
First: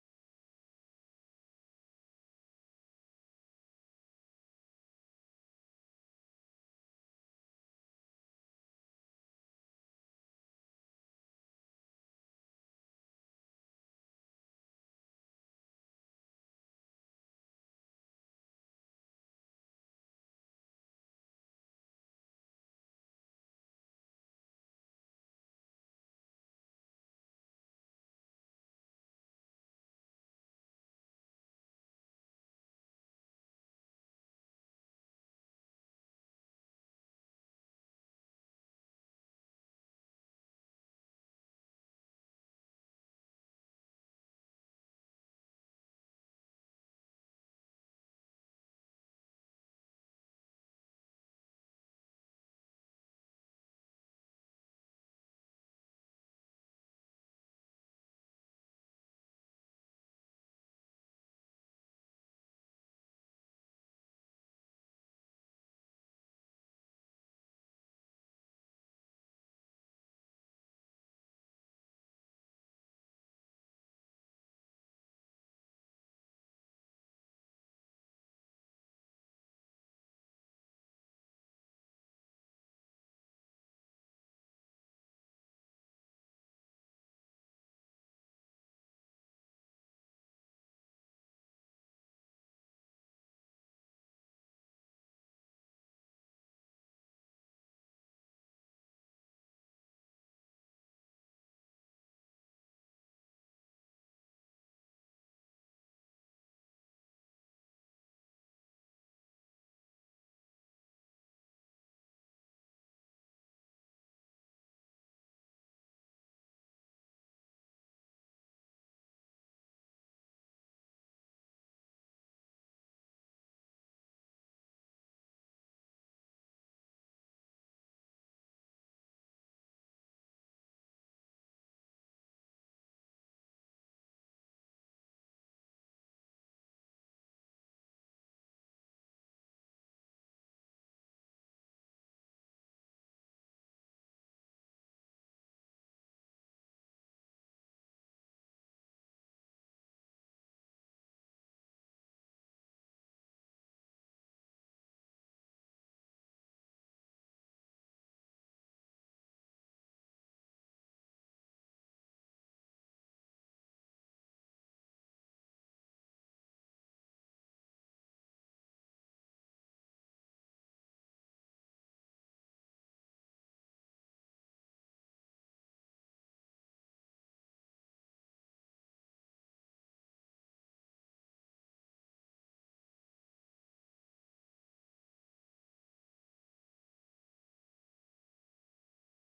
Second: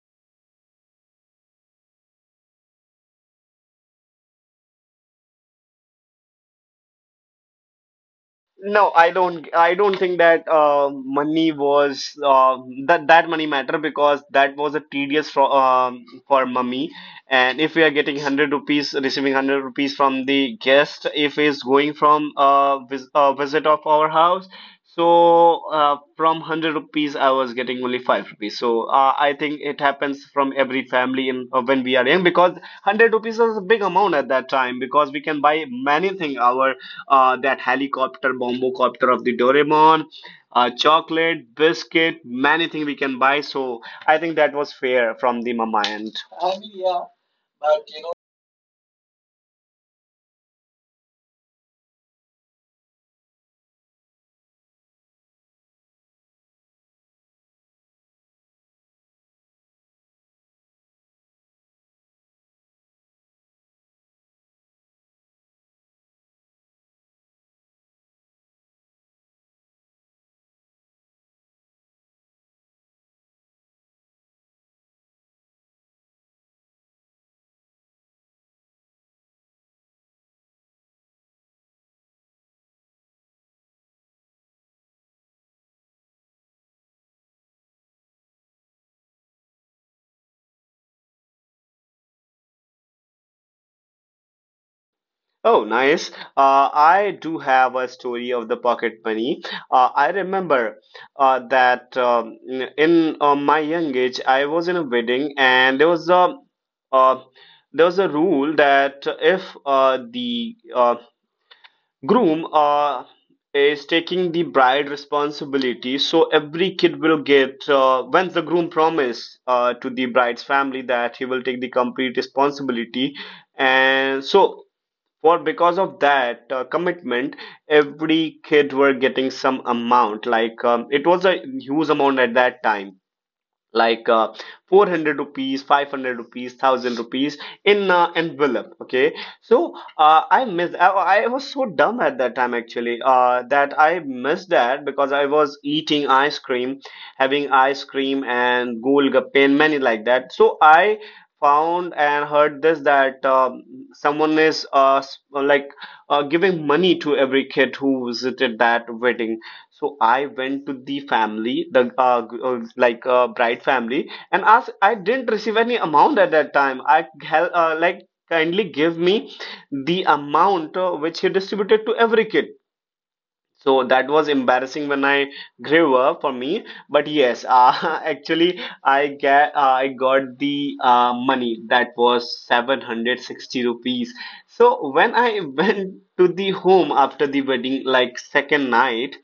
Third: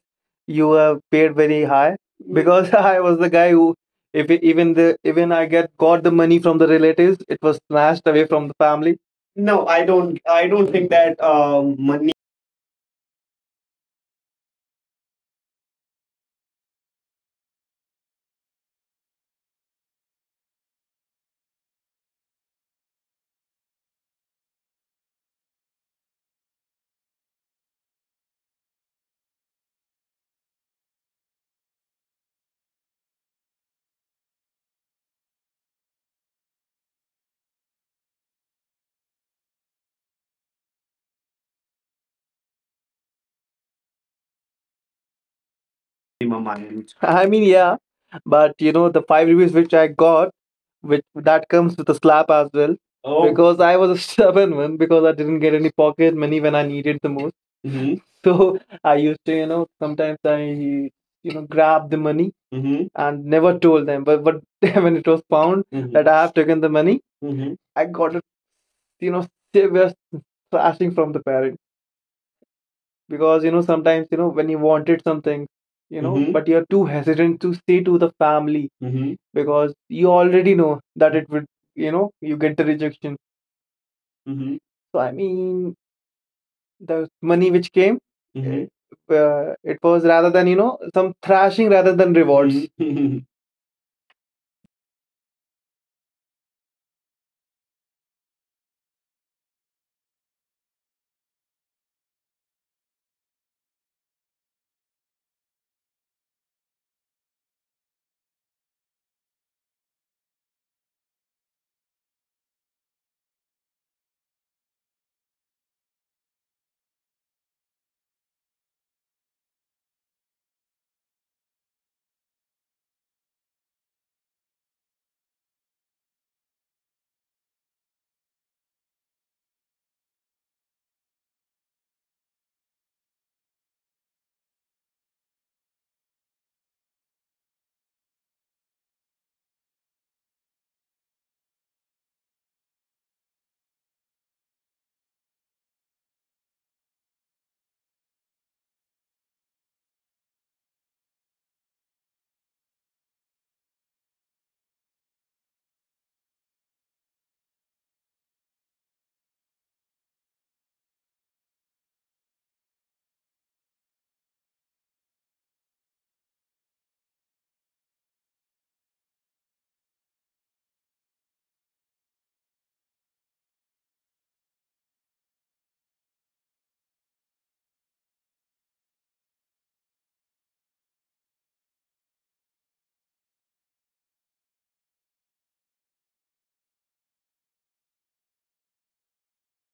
S2: you were paid very high because <laughs> I was the guy who, if e- even the even I get got the money from the relatives, it was snatched away from the family.
S1: No, I don't.
S2: No, I
S1: I don't
S2: don't.
S1: think
S2: I
S1: that
S2: don't think that
S1: money
S2: money.
S1: was that that money matter, because that was a tedious for mummy. And if we are getting 100 rupees, receiving 100 rupees from the guest, if he's going from a visit of our house, so from 100 rupees, I was getting only 5 rupees. So I think it happens from every family in when we are young, because 100 rupees is a big amount at that time, because we can buy many things. Our that helicopter, bombocopter of the Doraemon, chocolate, biscuit, many things we can buy. So I think that was fair from the mama end.
S2: Minimum I mean, yeah, but you know, the 5 rupees which I got, which that comes with a slap as well. Oh. Because I was a stubborn one because I didn't get any pocket money when I needed the most. Hmm. So I used to, you know, sometimes I, you know, grab the money hmm and never told them. But <laughs> when it was found mm-hmm. that I have taken the money, hmm I got it, you know, they were slashing from the parents because you know sometimes you know when you wanted something you know Mm-hmm. but you're too hesitant to say to the family Mm-hmm. because you already know that it would you know you get the rejection Mm-hmm. so I mean the money which came Mm-hmm. It was rather than you know some thrashing rather than rewards. Mm-hmm.
S1: Oh, nice. I do have a story of the pocket money. I remember that in my young age, I was in a wedding, and uh, there was a rule that if the groom is taking the bride responsibility, so every kid will get when the groom promise to the bride's family that he will take the complete responsibility. And so for because of that commitment, every kid were getting some amount, like it was a huge amount at that time, like 400 rupees, 500 rupees, 1000 rupees in envelope, okay? So I was so dumb at that time, actually, that I missed that because I was eating ice cream, having ice cream and golgappe and many like that. So I found and heard this that someone is giving money to every kid who visited that wedding. So I went to the family, the bride family, and asked. I didn't receive any amount at that time. I like kindly give me the amount which he distributed to every kid. So that was embarrassing when I grew up for me. But yes, <laughs> actually, I got the money that was 760 rupees. So when I <laughs> went to the home after the wedding, like second night,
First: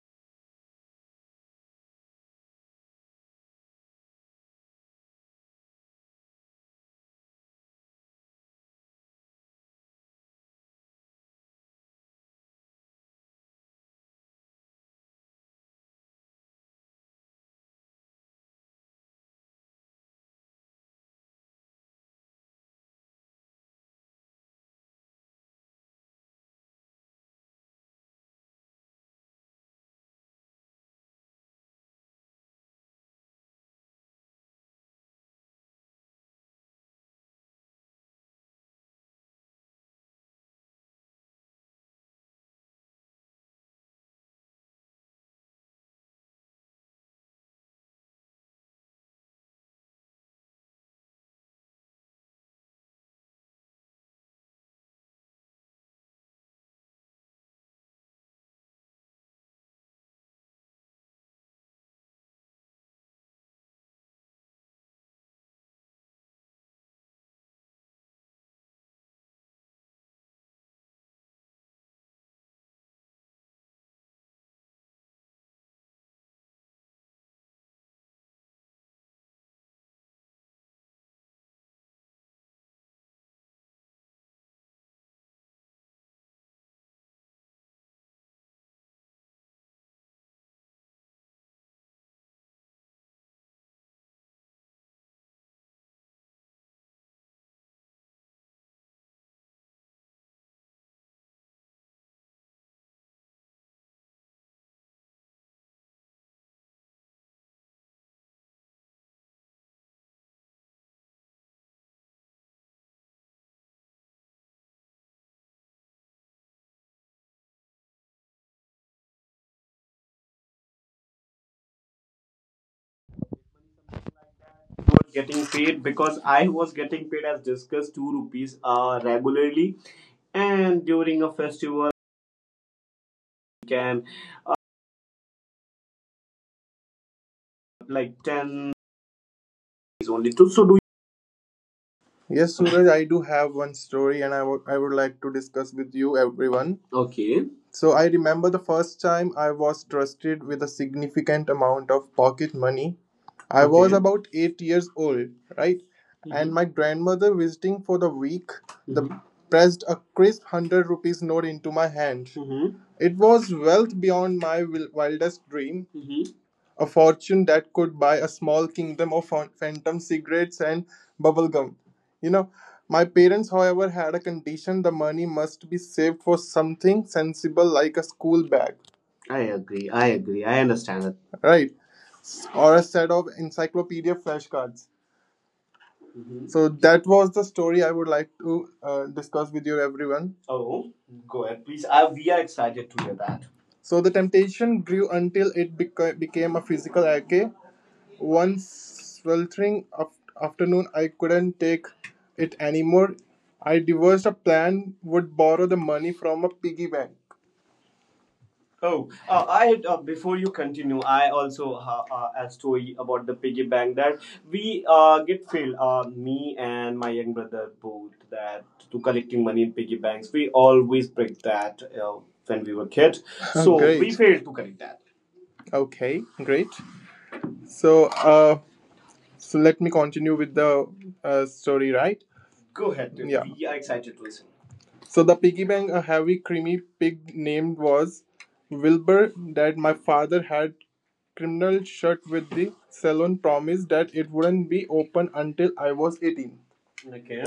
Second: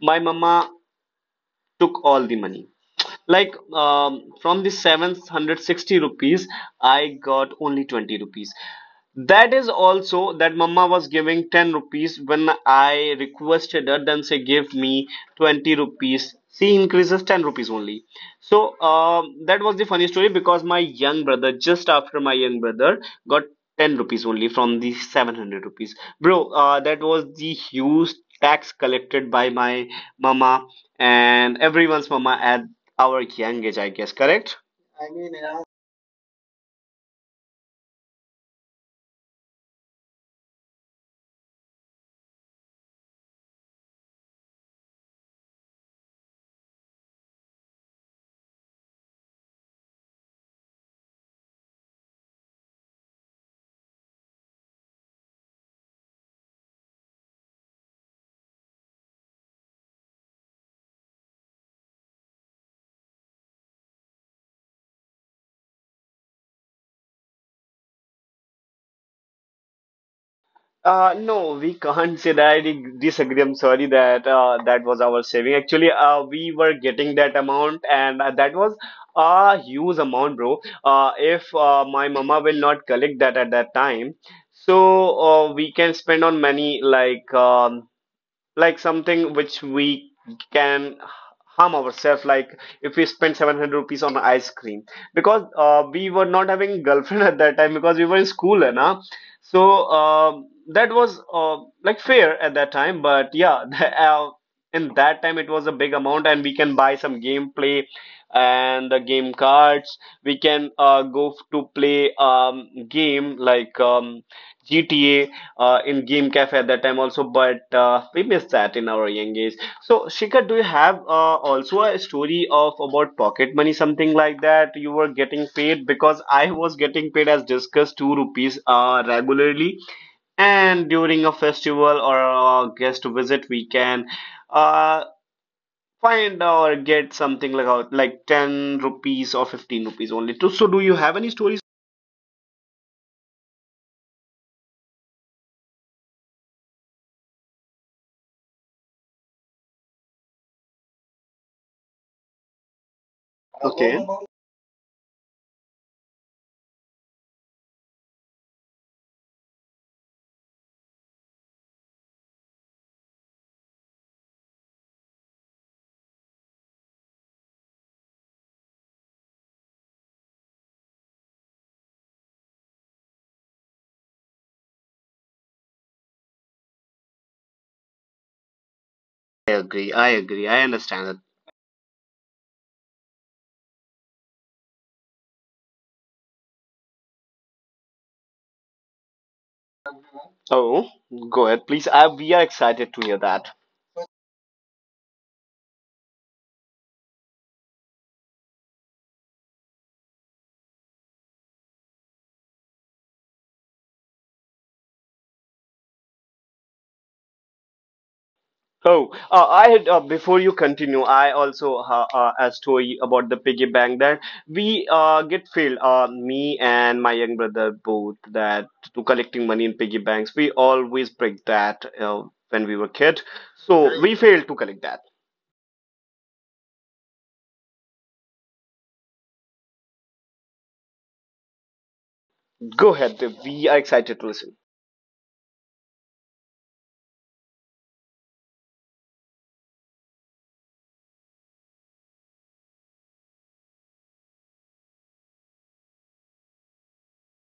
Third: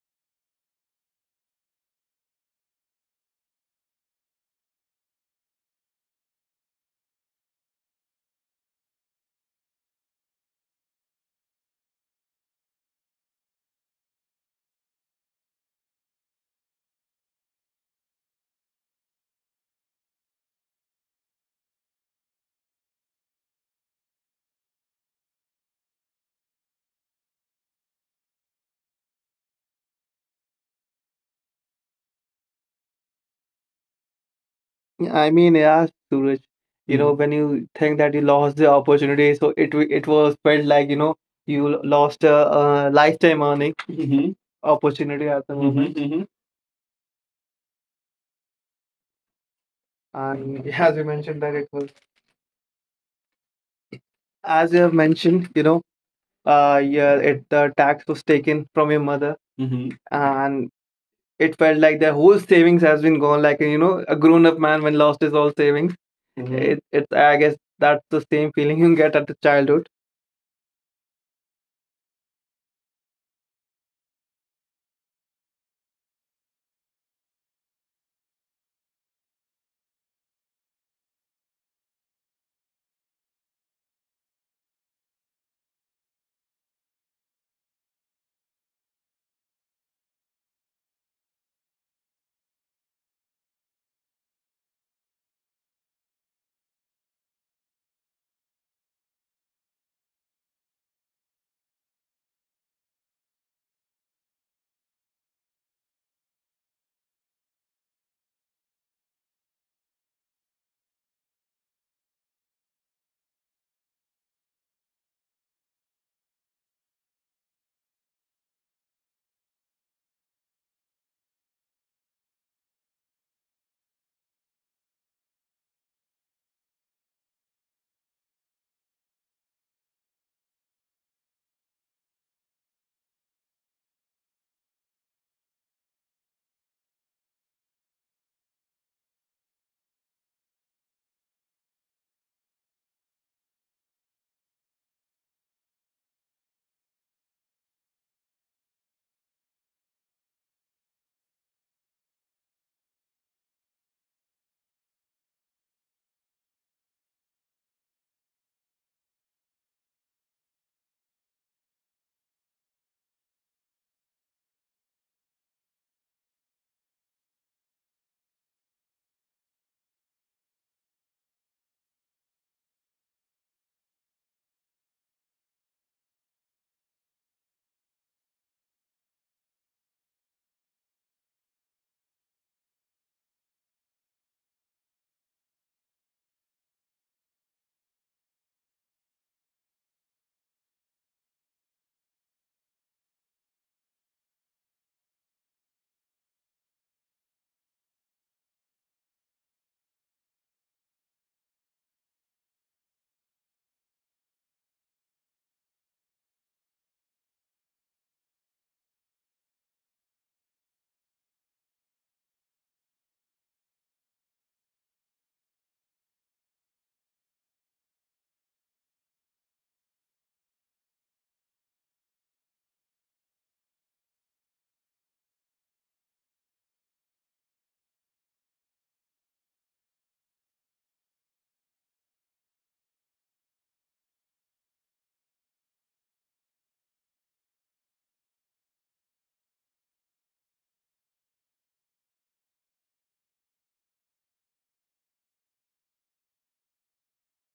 S1: my mama took all the money. Like from the 760 rupees, I got only 20 rupees. That is also that mama was giving 10 rupees. When I requested her, then say give me 20 rupees. She increases 10 rupees only. So that was the funny story, because my young brother, just after my young brother, got 10 rupees only from the 700 rupees. Bro, that was the huge tax collected by my mama and everyone's mama at our young age, I guess, correct?
S2: <laughs> I mean, yeah, Suraj, you know, Mm-hmm. when you think that you lost the opportunity, so it it was felt like, you know, you lost a, lifetime earning Mm-hmm. opportunity at the moment. And <laughs> as you mentioned that it was, as you have mentioned, you know, yeah, it the tax was taken from your mother, hmm and it felt like the whole savings has been gone. Like you know, a grown-up man when lost his all savings. Hmm. It's I guess that's the same feeling you get at the childhood.
S1: No, we can't say that. I disagree. I'm sorry that that was our saving. Actually, we were getting that amount, and that was a huge amount, bro. If my mama will not collect that at that time, so we can spend on many, like something which we can harm ourselves, like if we spend 700 rupees on ice cream, because we were not having <laughs> girlfriend at that time because we were in school. And so uh, that was like fair at that time, but yeah, <laughs> in that time it was a big amount, and we can buy some gameplay and the game cards. We can to play game, like GTA in game cafe at that time also, but we missed that in our young age. So Shikhar, do you have also a story of about pocket money, something like that
S3: have
S1: you were
S3: about
S1: getting
S3: getting
S1: paid?
S3: paid? Because
S1: Because I
S3: I
S1: was
S3: was
S1: getting
S3: getting
S1: paid,
S3: paid
S1: as
S3: as
S1: discussed,
S3: discussed
S1: 2
S3: two
S1: rupees
S3: rupees
S1: regularly,
S3: regularly,
S1: and
S3: and
S1: during
S3: during
S1: a
S3: a festival,
S1: festival or a guest visit, we
S3: you can
S1: can uh, find or get something like out,
S3: like
S1: like
S3: ten
S1: 10 rupees or 15
S3: is
S1: rupees
S3: only
S1: only
S3: two.
S1: too.
S3: So
S1: So
S3: do
S1: do you have any stories?
S3: Yes, Suraj, I do have one story and I would like to discuss with you, everyone. Okay. So, I remember the first time I was trusted with a significant amount of pocket money. I was Okay.
S1: Okay,
S3: about 8 years old, right? And hmm my grandmother, visiting for the week, the hmm pressed a crisp 100 rupees note into my hand. Hmm. It was wealth beyond my wildest dream, hmm a fortune that could buy a small kingdom of phantom cigarettes and bubblegum. You know, my parents, however, had a condition the money must be saved for something sensible like a school bag, I
S1: I
S3: agree.
S1: agree,
S3: I
S1: I
S3: agree.
S1: agree,
S3: I
S1: I
S3: understand it.
S1: understand that.
S3: Right? Or a set of encyclopedia flashcards. Mhm. So that was the story I would like to discuss with you, everyone. Oh,
S1: Oh,
S3: go
S1: go
S3: ahead,
S1: ahead,
S3: please.
S1: please. I,
S3: We are
S1: we are
S3: excited to
S1: excited to
S3: hear
S1: hear
S3: that.
S1: that.
S3: So the temptation grew until it became a physical ache. One sweltering afternoon, I couldn't take it anymore. I devised a plan, would borrow the money from a piggy bank. Oh,
S1: Oh,
S3: I
S1: I
S3: had,
S1: had,
S3: before
S1: before
S3: you
S1: you
S3: continue,
S1: continue,
S3: I
S1: I
S3: also
S1: also
S3: a
S1: a
S3: story
S1: story
S3: about the
S1: about the
S3: piggy
S1: piggy
S3: bank
S1: bank
S3: that
S1: that
S3: we
S1: we
S3: get
S1: get
S3: failed.
S1: failed.
S3: Me
S1: Me
S3: and
S1: and
S3: my
S1: my
S3: young
S1: young
S3: brother
S1: brother
S3: both
S1: both
S3: that
S1: that
S3: to
S1: to
S3: collecting
S1: collecting
S3: money
S1: money
S3: in
S1: in
S3: piggy
S1: piggy
S3: banks.
S1: banks.
S3: We
S1: We
S3: always
S1: always
S3: break
S1: break
S3: that
S1: that
S3: when we
S1: when we
S3: were
S1: were
S3: kids,
S1: kid,
S3: <laughs> so we
S1: so
S3: Great.
S1: we
S3: Failed to
S1: failed to
S3: collect
S1: collect
S3: that.
S1: that.
S3: Okay, great. So, so let me continue with the story, right? Go
S1: Go
S3: ahead,
S1: ahead,
S3: dude. Yeah. We
S1: we
S3: are
S1: are
S3: excited to
S1: excited to
S3: listen.
S1: listen.
S3: So the piggy bank, a heavy, creamy pig named was Wilbur that my father had criminal shut with the salon promise that it wouldn't be open until I was 18. Okay.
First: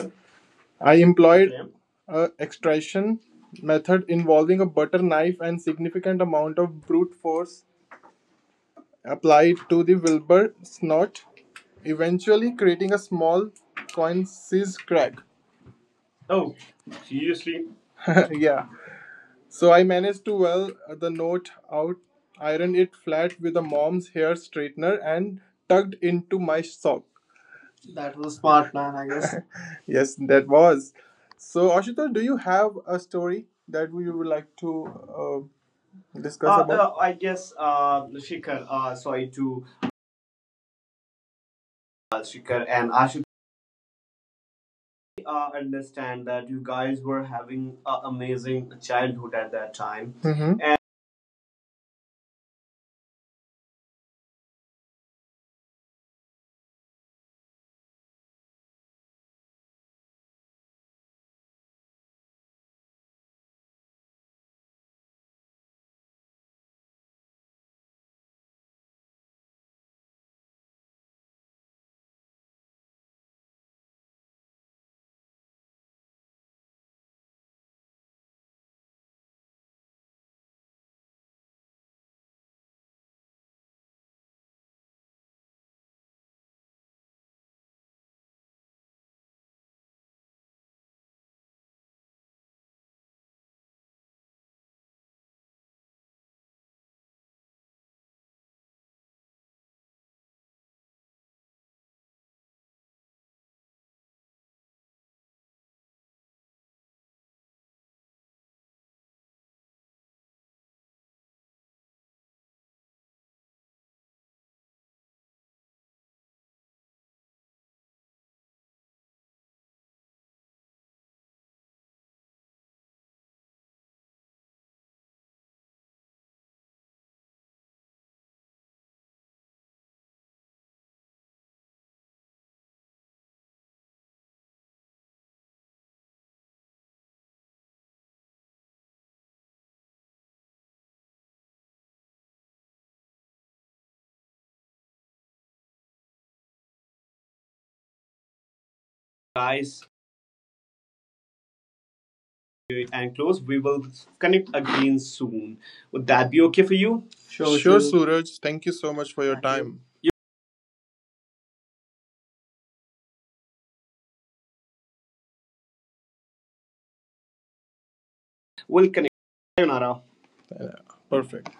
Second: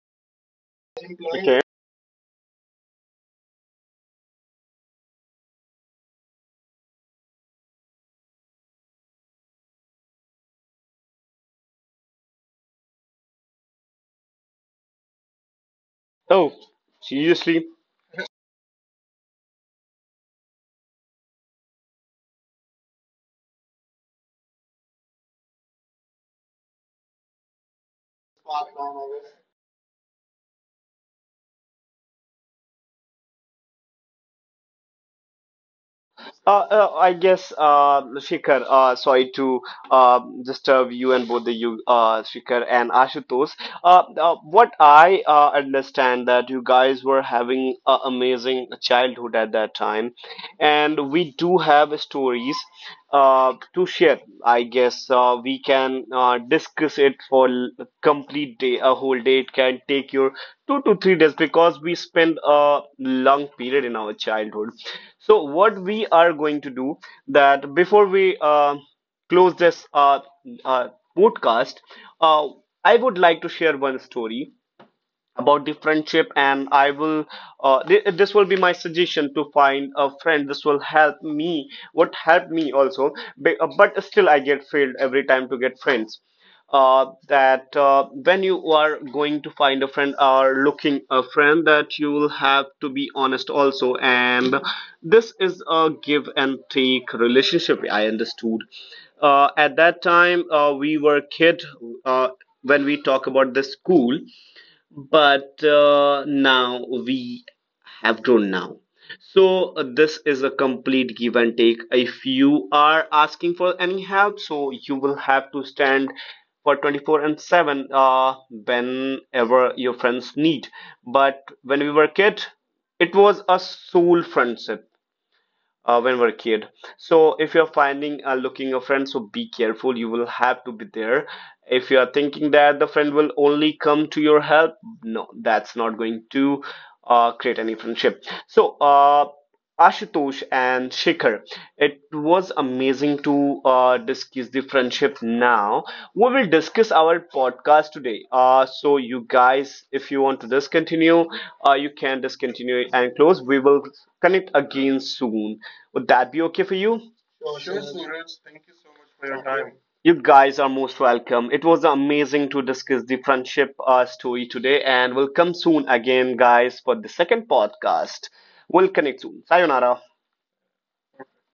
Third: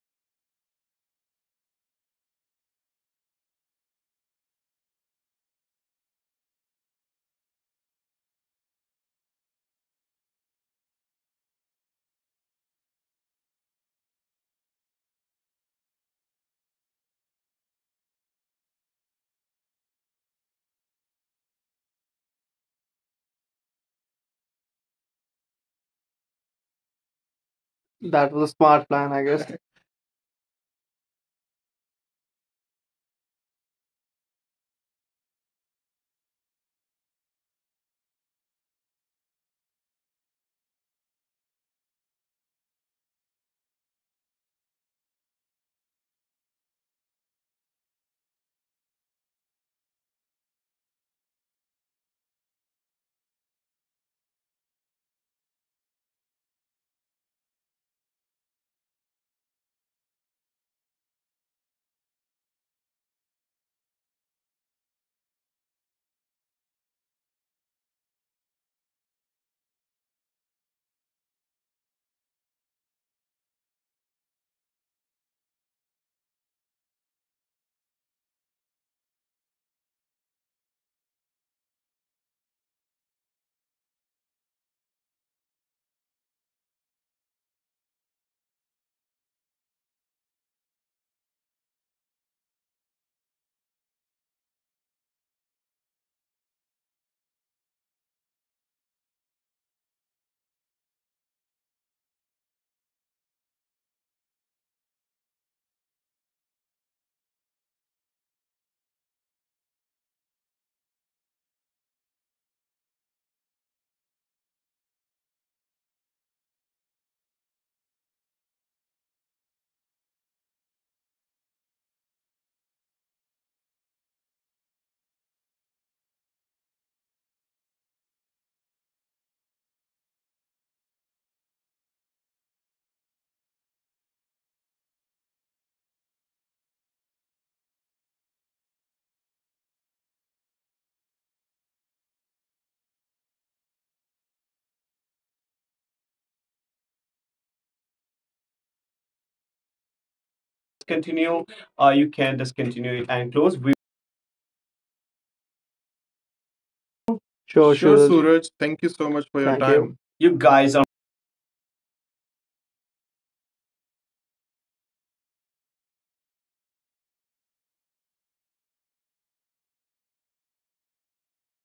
S3: I employed
S1: Okay.
S3: okay. a extraction method involving a butter knife and significant amount of brute force applied to the Wilbur snot, eventually creating a small coin-sized crack. Oh,
S1: Oh,
S3: seriously?
S1: seriously?
S3: <laughs> Yeah. So I managed to well the note out, ironed it flat with a mom's hair straightener, and tugged into my sock. That was
S2: That
S3: a
S2: was a
S3: smart
S2: smart
S3: plan, I
S2: plan, I
S3: guess.
S2: guess.
S3: <laughs> Yes, that was. So Ashutosh, do you have a story that we would like to discuss about? I
S1: I
S3: guess
S1: guess,
S3: Shikhar,
S1: Shikhar,
S3: sorry
S1: sorry
S3: to
S1: to disturb you and both the you, Shikhar
S3: Shikhar and
S1: and
S3: Ashutosh.
S1: Ashutosh. What I
S3: Understand
S1: understand
S3: that
S1: that
S3: you
S1: you
S3: guys
S1: guys were
S3: were having
S1: having an
S3: an
S1: amazing
S3: amazing childhood
S1: childhood
S3: at
S1: at that
S3: that time.
S1: time,
S3: Mhm. And
S1: and we do have stories to share. I guess we can discuss it for complete day, a whole day. It can take your 2 to 3 days, because we spend a long period in our childhood. So what we are going to do, that before we close this uh, podcast, uh, I would like to share one story about the friendship, and I will this will be my suggestion to find a friend. This will help me, what helped me also. But still I get failed every time to get friends. That when you are going to find a friend or looking a friend, that you will have to be honest also, and this is a give and take relationship, I understood. At that time, we were kid, uh, when we talk about the school. But now we have grown now. So this is a complete give and take. If you are asking for any help, so you will have to stand for 24/7 whenever your friends need. But when we were kid, it was a soul friendship when we're a kid. So if you're finding looking a friend, so be careful, you will have to be there. If you are thinking that the friend will only come to your help, no, that's not going to create any friendship. So Ashutosh and Shikhar, it was amazing to discuss the friendship now. We will discuss our podcast today. So, you guys,
S3: guys,
S1: if you want to discontinue,
S2: Continue,
S1: you
S2: or you
S1: can
S2: can
S1: discontinue it
S2: discontinue it
S1: and
S3: and
S2: and
S1: close.
S3: close,
S2: close.
S1: We
S3: we
S2: We
S1: will
S3: will connect
S1: connect again
S3: again
S1: soon.
S3: soon.
S1: Would
S3: Would
S1: that
S3: that
S1: be
S3: be
S1: okay
S3: okay
S1: for
S3: for
S1: you?
S3: you? Sure, sure,
S2: Sure,
S3: sure.
S2: Sure, sure.
S3: Suraj.
S2: Suraj.
S3: Thank you
S2: Thank you
S3: so
S2: so
S3: much
S2: much
S3: for your
S2: for
S3: Thank
S2: your Thank you.
S3: time.
S2: Time.
S3: You.
S1: You
S2: You
S1: guys are
S2: guys
S1: most welcome. It was amazing to discuss the friendship story today, and we'll come soon again, guys, for the second podcast. We'll
S3: We'll connect.
S1: connect soon. Sayonara.
S3: Sayonara. Yeah, perfect.